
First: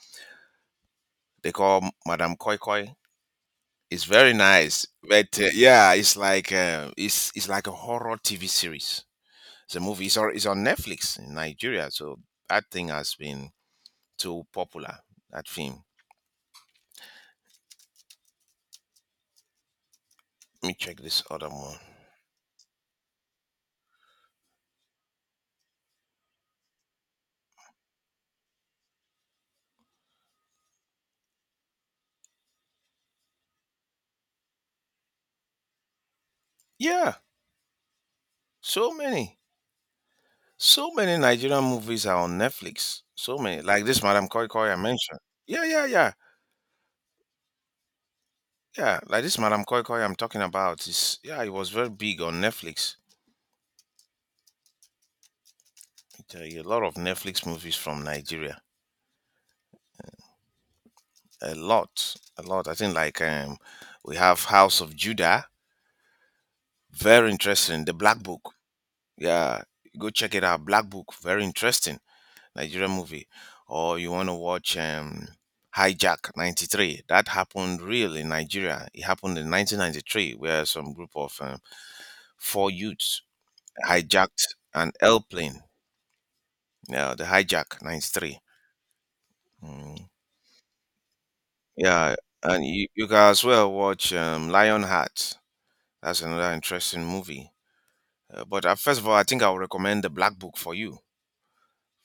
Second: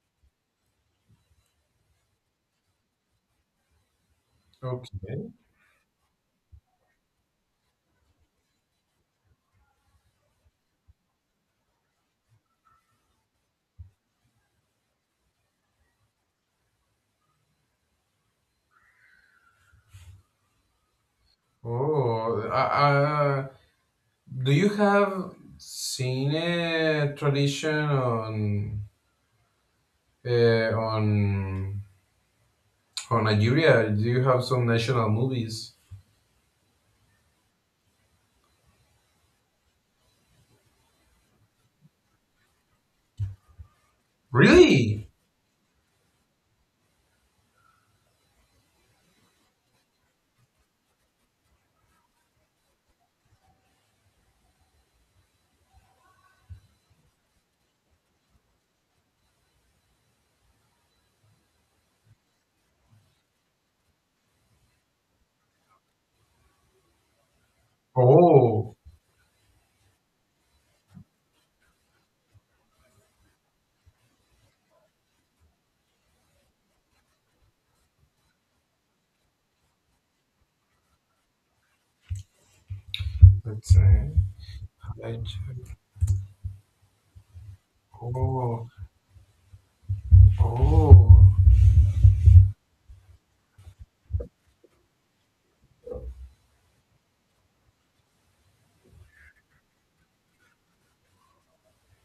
B: they call Madam Koi Koi. It's very nice, but
A: Okay.
B: yeah, it's like it's like a horror TV series. The movie is on Netflix in Nigeria, so that thing has been too popular. That film. Let me check this other one.
A: Oh, I, do you have seen a tradition uh, on on Nigeria? Do you have some national movies?
B: Yeah, so many, so many Nigerian movies are on Netflix. So many, like this Madam Koi Koi I
A: Really?
B: mentioned. Yeah, yeah, yeah, yeah. Like this Madam Koi Koi I'm talking about is yeah, it was very big on Netflix. I tell you, a lot of Netflix movies from Nigeria. A lot, a lot. I think like we have House of Judah, very interesting. The Black Book,
A: Oh,
B: yeah, go check it out. Black Book, very interesting Nigerian movie. Or you want to watch Hijack '93? That happened real in Nigeria. It happened in 1993, where some group of four youths
A: that's
B: hijacked an airplane.
A: Nige-
B: Yeah, the Hijack '93.
A: oh,
B: Mm.
A: oh,
B: Yeah, and you can as well watch Lionheart. That's another interesting movie. But first of all, I think I'll recommend the Black Book for you.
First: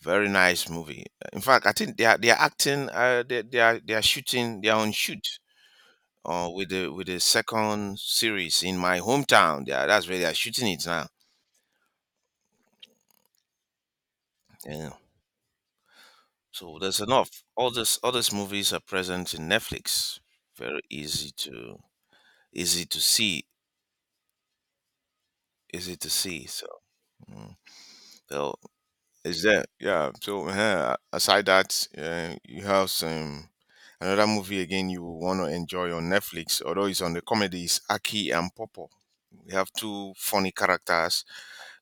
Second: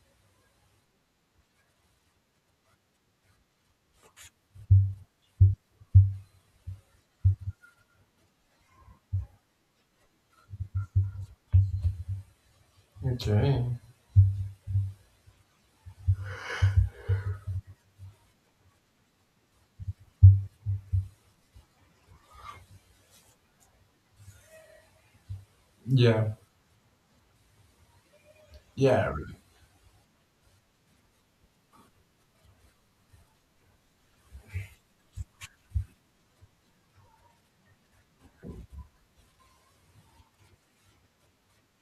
B: Very nice movie. In fact, I think they are acting. They are shooting. They are on shoot. With the second series in my hometown. Yeah, that's where they are shooting it now.
A: okay,
B: Yeah. So there's enough. All these movies are present in Netflix. Very easy to easy to see. Easy to
A: yeah,
B: see. So mm. So
A: yeah,
B: is that yeah? So aside that, you have some another movie again you will want to enjoy on Netflix. Although it's on the comedies, Aki and Popo. We have two funny characters,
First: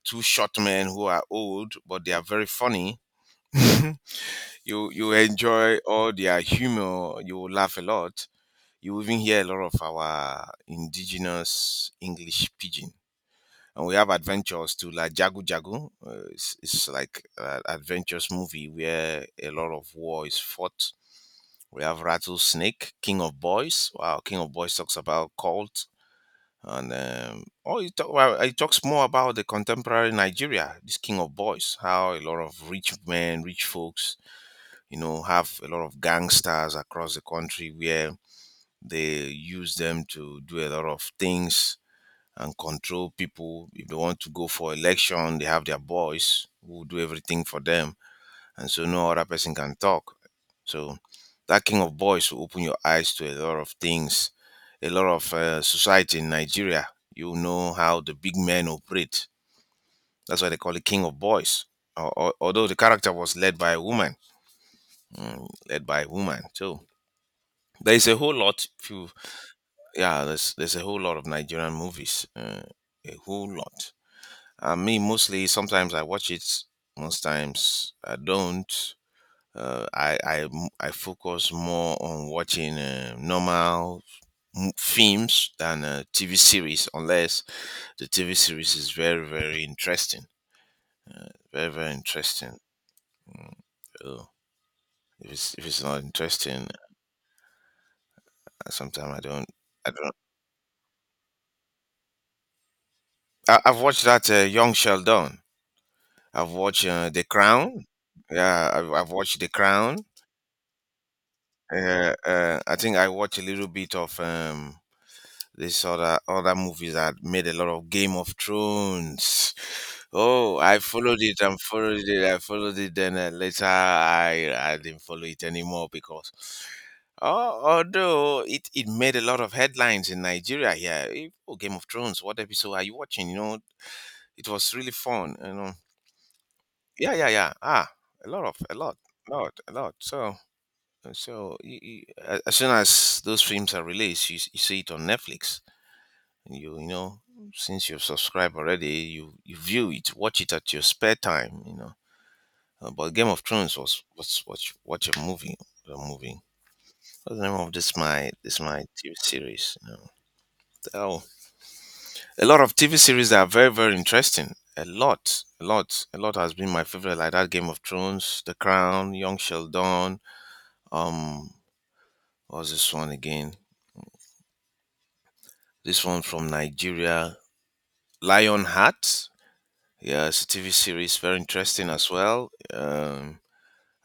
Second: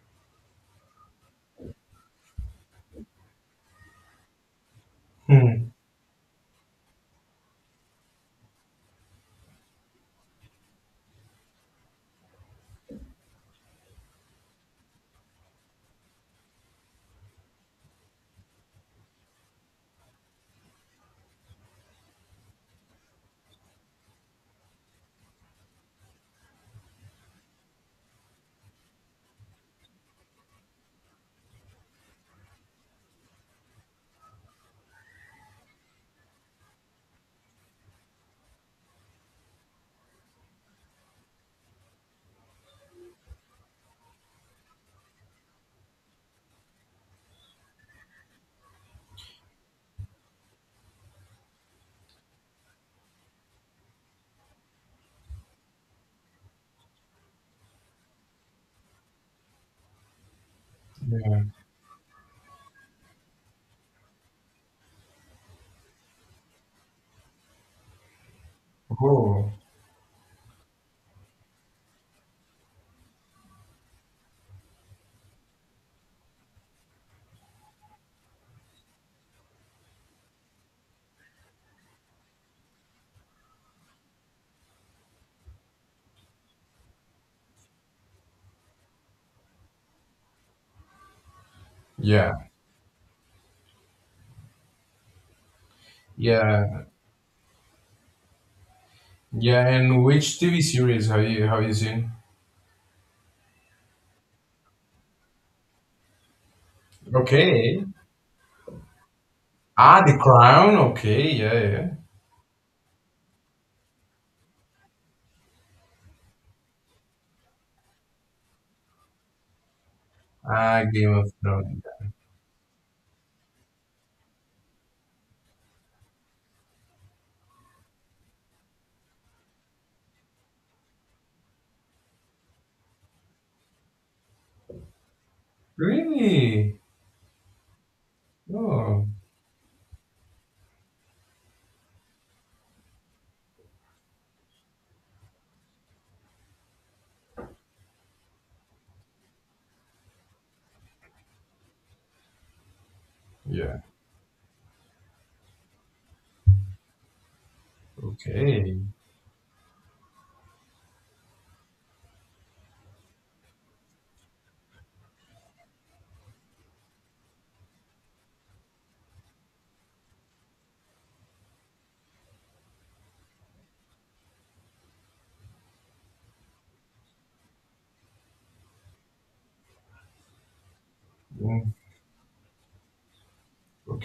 B: two short men who are old but they are very funny. You
A: hmm,
B: enjoy all their humor. You will laugh a lot. You even hear a lot of our indigenous English pidgin and we have adventures too, like Jagu Jagu. It's like an adventures movie where a lot of war is fought. We have Rattlesnake, King of Boys. Wow, King of Boys talks about cult. And oh, it talks more about the contemporary Nigeria, this King of Boys, how a lot of rich men, rich folks, you know, have a lot of gangsters across the country where they use them to do a lot of things and control people. If they want to go for election, they have their boys who do everything for them, and so no other person can talk. So that king of boys will open your eyes to a lot of things, a lot of society in Nigeria. You know how the big men operate. That's why they call it king of
A: yeah,
B: boys. Although the character was led by a woman, mm, led by a woman. So there is a whole lot. If you,
A: oh
B: yeah, there's a whole lot of Nigerian movies. A whole lot. Me mostly. Sometimes I watch it. Most times I don't. I focus more on watching normal films than TV series, unless the TV series is very very interesting. Uh, very very
A: yeah,
B: interesting. Mm, so if it's not interesting,
A: yeah,
B: sometimes I don't
A: yeah.
B: I
A: And
B: don't.
A: which TV series have you seen?
B: I, I've watched that Young Sheldon. I've watched The
A: Okay.
B: Crown. Yeah, I've watched The
A: Ah,
B: Crown.
A: The Crown. Okay, yeah, yeah.
B: I think I watched a little bit of this other other movies that made a lot of Game of Thrones. Oh, I
A: Ah, Game
B: followed
A: of
B: it and
A: Thrones.
B: followed it. I followed it. Then later, I didn't follow it anymore because, oh, although it made a lot of headlines in Nigeria here. Eh, oh, Game of Thrones. What episode are you watching? You know, it was really fun. You know,
A: Really?
B: yeah, yeah, yeah. Ah, a lot of a lot,
A: Oh,
B: lot, a lot. So. So you, as soon as those films are released, you see it on Netflix. You know since you've subscribed already, you view it, watch it at your spare time. You know, uh, but Game of Thrones
A: yeah.
B: was watch a movie. A movie. What's the name of this my this
A: Okay.
B: my TV series? You know? Oh, a lot of TV series that are very very interesting. A lot, a lot, a lot has been my favorite. Like that Game of Thrones, The Crown, Young Sheldon. Um, what was this one again? This one from Nigeria, Lionheart. Yeah, it's a TV series, very
A: Mm,
B: interesting as well.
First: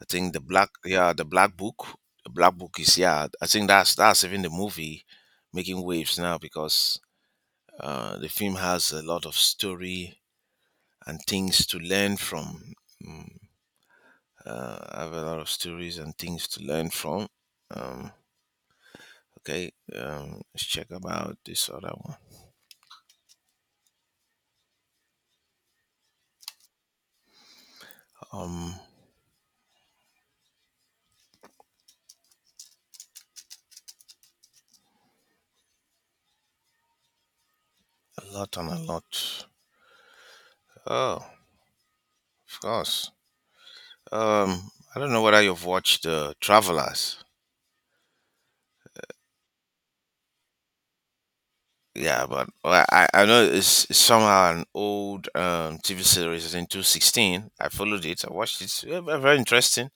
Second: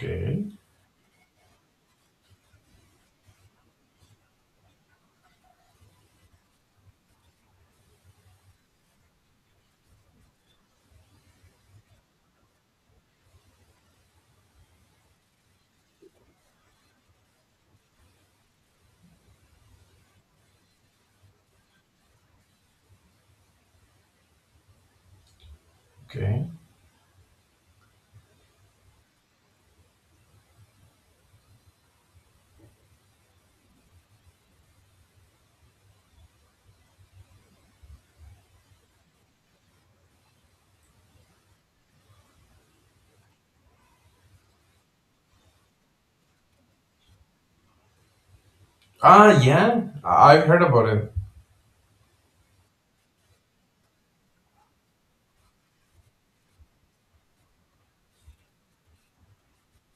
B: I think the black, yeah, the Black Book. The Black Book is yeah. I think that's even the movie making waves now because the film has a lot of story and things to learn from. I have a lot of stories and things to learn from. Um, okay, let's check about this other one.
A: Okay.
B: Um, a lot and a lot. Oh, of course. I don't know whether you've watched Travelers.
A: Ah, yeah. I've heard about it.
B: Yeah, but well, I know it's somehow an old TV series. It's in 2016. I followed it. I watched it. Yeah, very interesting.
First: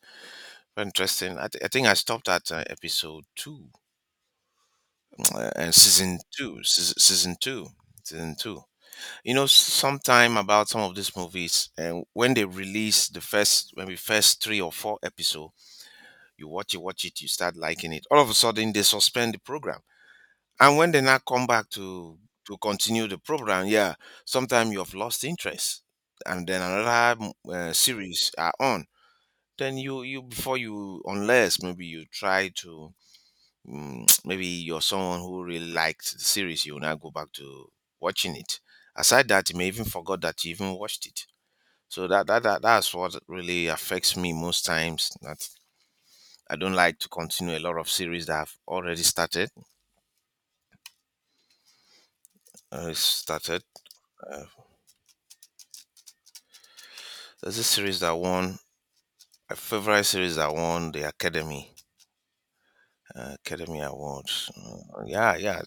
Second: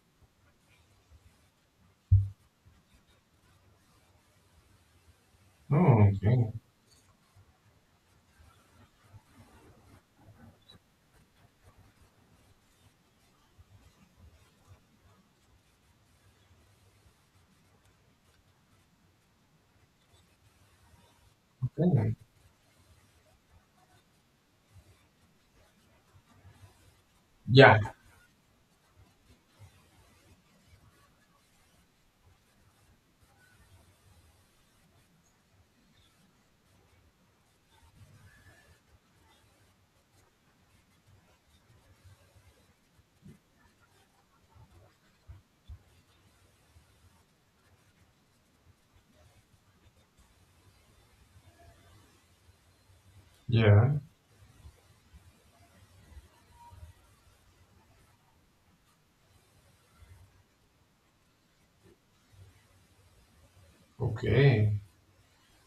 B: Very interesting. I think I stopped at episode two and
A: Oh,
B: season
A: okay.
B: two. Season two. Season two. You know, sometime about some of these movies, and when they release the first, maybe first three or four episode, you watch it, you start liking it. All of a sudden, they suspend the program. And when they now come back
A: Okay.
B: to continue the program, yeah, sometimes you have lost interest, and then another mm,
A: Yeah.
B: series are on. Then you before you unless maybe you try to mm, maybe you're someone who really liked the series, you will now go back to watching it. Aside that, you may even forgot that you even watched it. So that's what really affects me most times. That I don't like to continue a lot of series that I've already started. Started.
A: Yeah.
B: uh, There's a series that won, a favorite series that won the Academy Academy Award.
A: Okay.
B: Yeah, yeah,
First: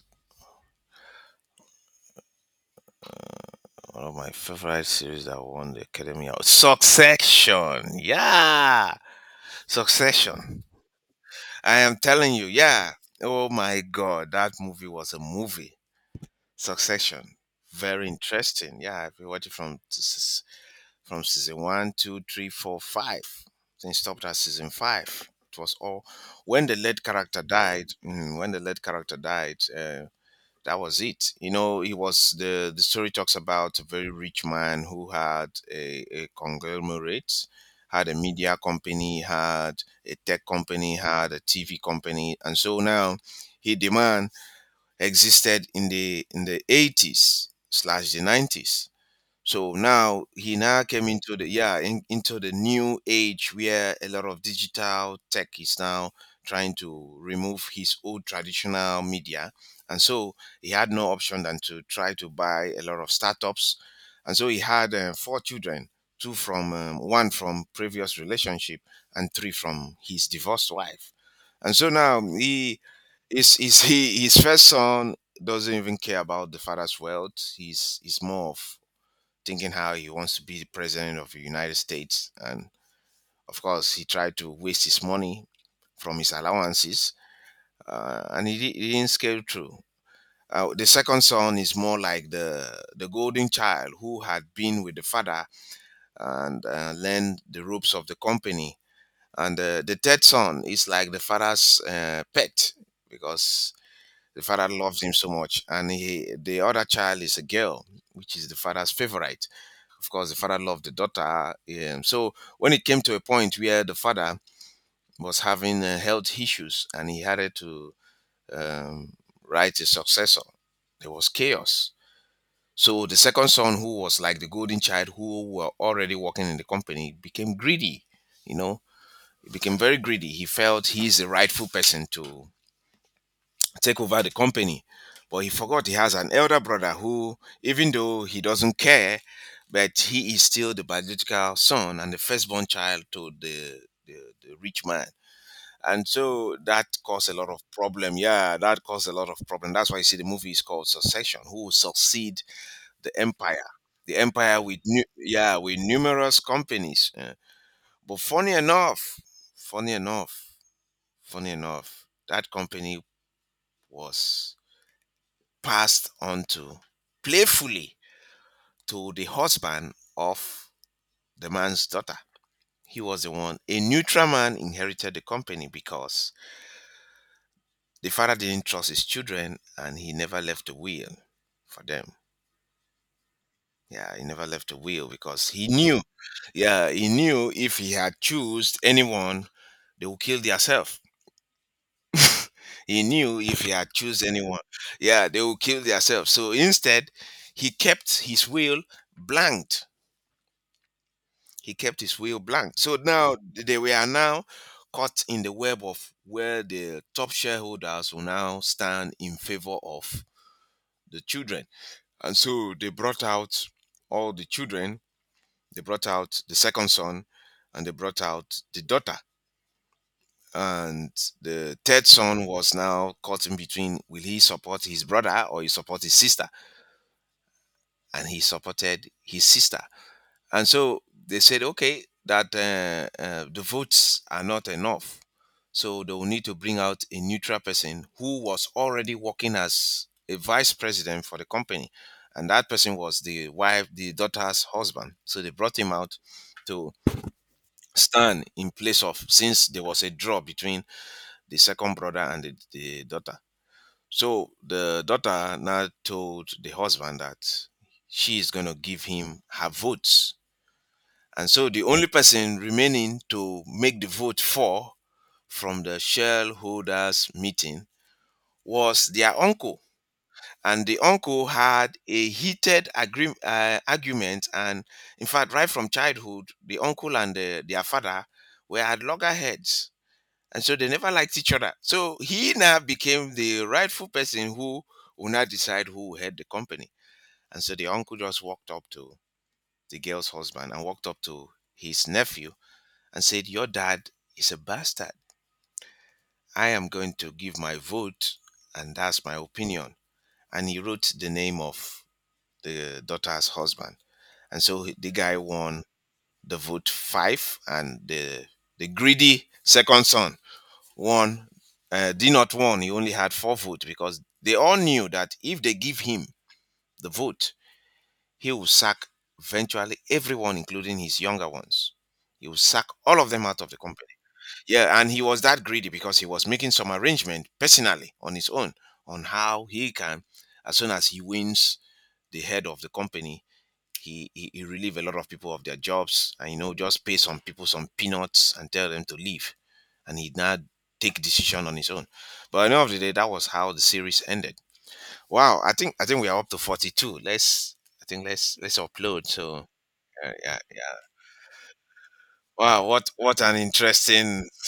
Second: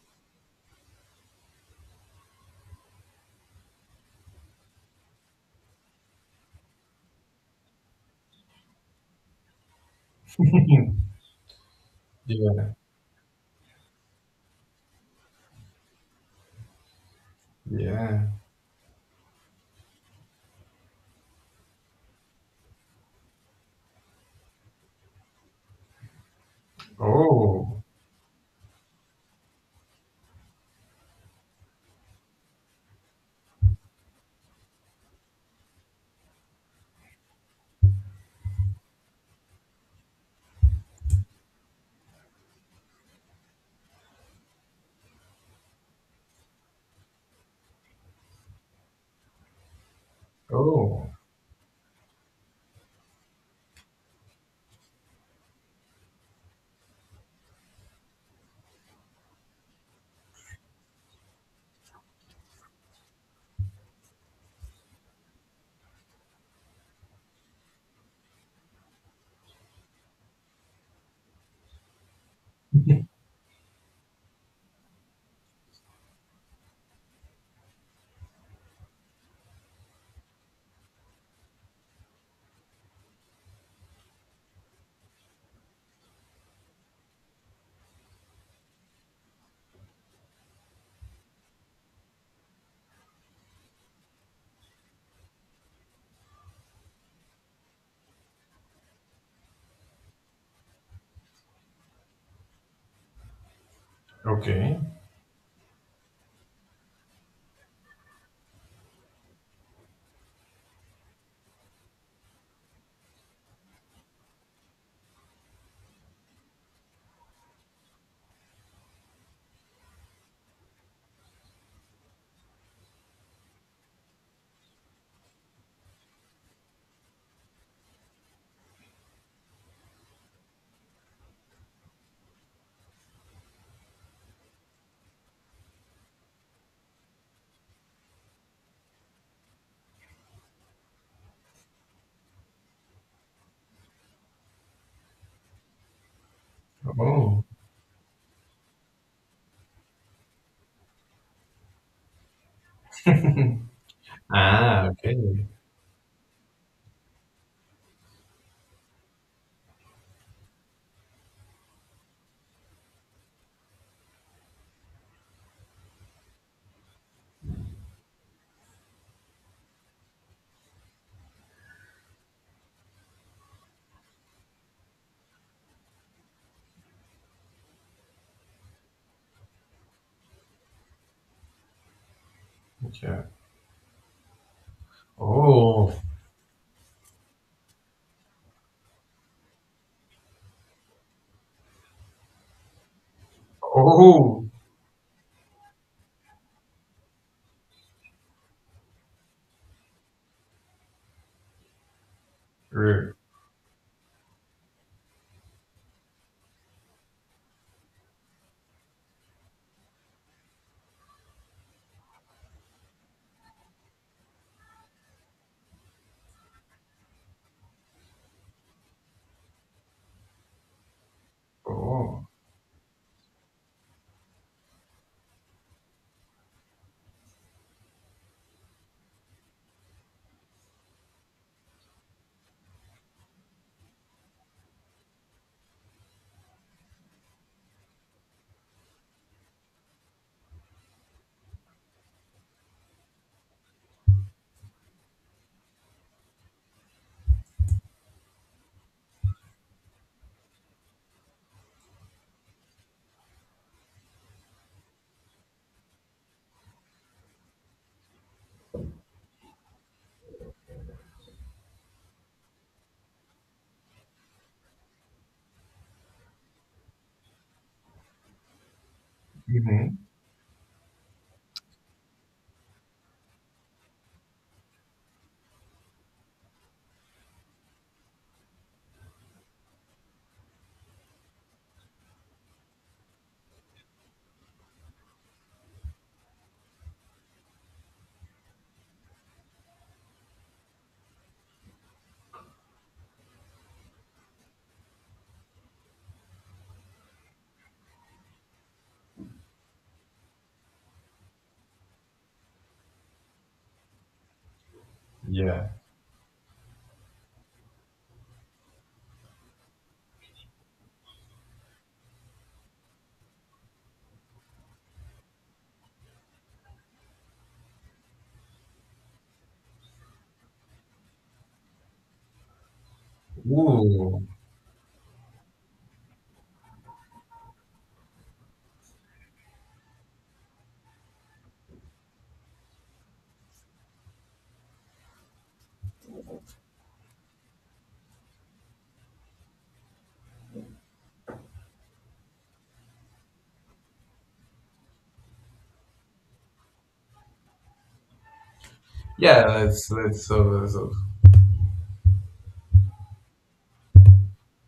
B: one of my favorite series that won the Academy Award. Succession. Yeah, Succession. I am telling you,
A: Yeah.
B: yeah. Oh my God, that movie was a movie. Succession. Very
A: Yeah.
B: interesting. Yeah, I've been watching from from season one, two, three, four, five. Then stopped at season five. It was all when the lead character
A: Oh.
B: died. When the lead character died, that was it. You know, he was the story talks about a very rich man who had a conglomerate, had a media company, had a tech company, had a TV company, and so now he demand existed in the eighties slash the 90s, so now he now came
A: Oh.
B: into the, yeah, into the new age where a lot of digital tech is now trying to remove his old traditional media, and so he had no option than to try to buy a lot of startups, and so he had four children, two from one from previous relationship and three from his divorced wife, and so now he is he his first son doesn't even care about the father's wealth. He's more of thinking how he wants to be the president of the United States. And of course, he tried to waste his money from his allowances, and he didn't scale through. The second son is more like the golden child who had been with the father and learned the ropes of the company. And the third son is like the father's pet because the father
A: Okay.
B: loves him so much. And the other child is a girl, which is the father's favorite, of course, the father loved the daughter. So when it came to a point where the father was having health issues and he had to um, write a successor, there was chaos. So the second son, who was like the golden child, who were already working in the company, became greedy. You know, he became very greedy. He felt he's the rightful person to take over the company. But he forgot he has an elder brother who, even though he doesn't care, but he is still the biological son and the firstborn child to the, the rich man. And so that caused a
A: Oh.
B: lot of problem. Yeah, that caused a lot of problem. That's why you see the movie is called Succession. Who will succeed the empire? The empire with
A: Ah, okay.
B: yeah, with numerous companies. But funny enough, funny enough, funny enough, that company was passed on to, playfully, to the husband of the man's daughter. He was the one. A neutral man inherited the company because the father didn't trust his children and he never left a will for them.
A: Yeah.
B: Yeah, he never left a will because he
A: Oh.
B: knew, yeah, he knew if he had choose anyone, they will kill themselves. He knew if he had choose
A: Oh.
B: anyone, yeah, they will kill themselves. So instead, he kept his will blank. He kept his will blank. So
A: Er,
B: now they we are now caught in the web of where the top shareholders will now stand in favor of the children. And so they brought out all the children, they brought out the second son, and they brought out the daughter. And the third
A: oh.
B: son was now caught in between, will he support his brother or he support his sister? And he supported his sister. And so they said, okay, that the votes are not enough. So they will need to bring out a neutral person who was already working as a vice president for the company. And that person was the wife, the daughter's husband. So they brought him out to stand in place of, since there was a draw between the second brother and the daughter. So the daughter now told the husband that she is going to give him her votes, and so the only person remaining to make the vote for, from the shareholders meeting, was their uncle.
A: Mm-hmm.
B: And the uncle had a heated argument. And in fact, right from childhood, the uncle and their father were at loggerheads. And so they never liked each other. So he now became the rightful person who will now decide who will head the company. And so the uncle just walked up to the girl's husband and walked up to his nephew and said, your dad is a bastard. I am going to give my vote, and that's my opinion. And he wrote the name of the daughter's husband. And so the guy
A: Yeah.
B: won the vote five, and the greedy second son won. Did not won. He only had four votes because they all knew that if they give him the vote, he will sack eventually everyone, including his younger ones. He will sack all of them out of the company.
A: Ooh.
B: Yeah, and he was that greedy because he was making some arrangement personally on his own on how he can, as soon as he wins the head of the company, he relieve a lot of people of their jobs and, you know, just pay some people some peanuts and tell them to leave. And he would now take decision on his own. But at the end of the day, that was how the series ended. Wow, I think we are up to 42. Let's I think let's upload.
A: Yeah,
B: So
A: that's
B: yeah,
A: so, so
B: yeah. Wow, what an interesting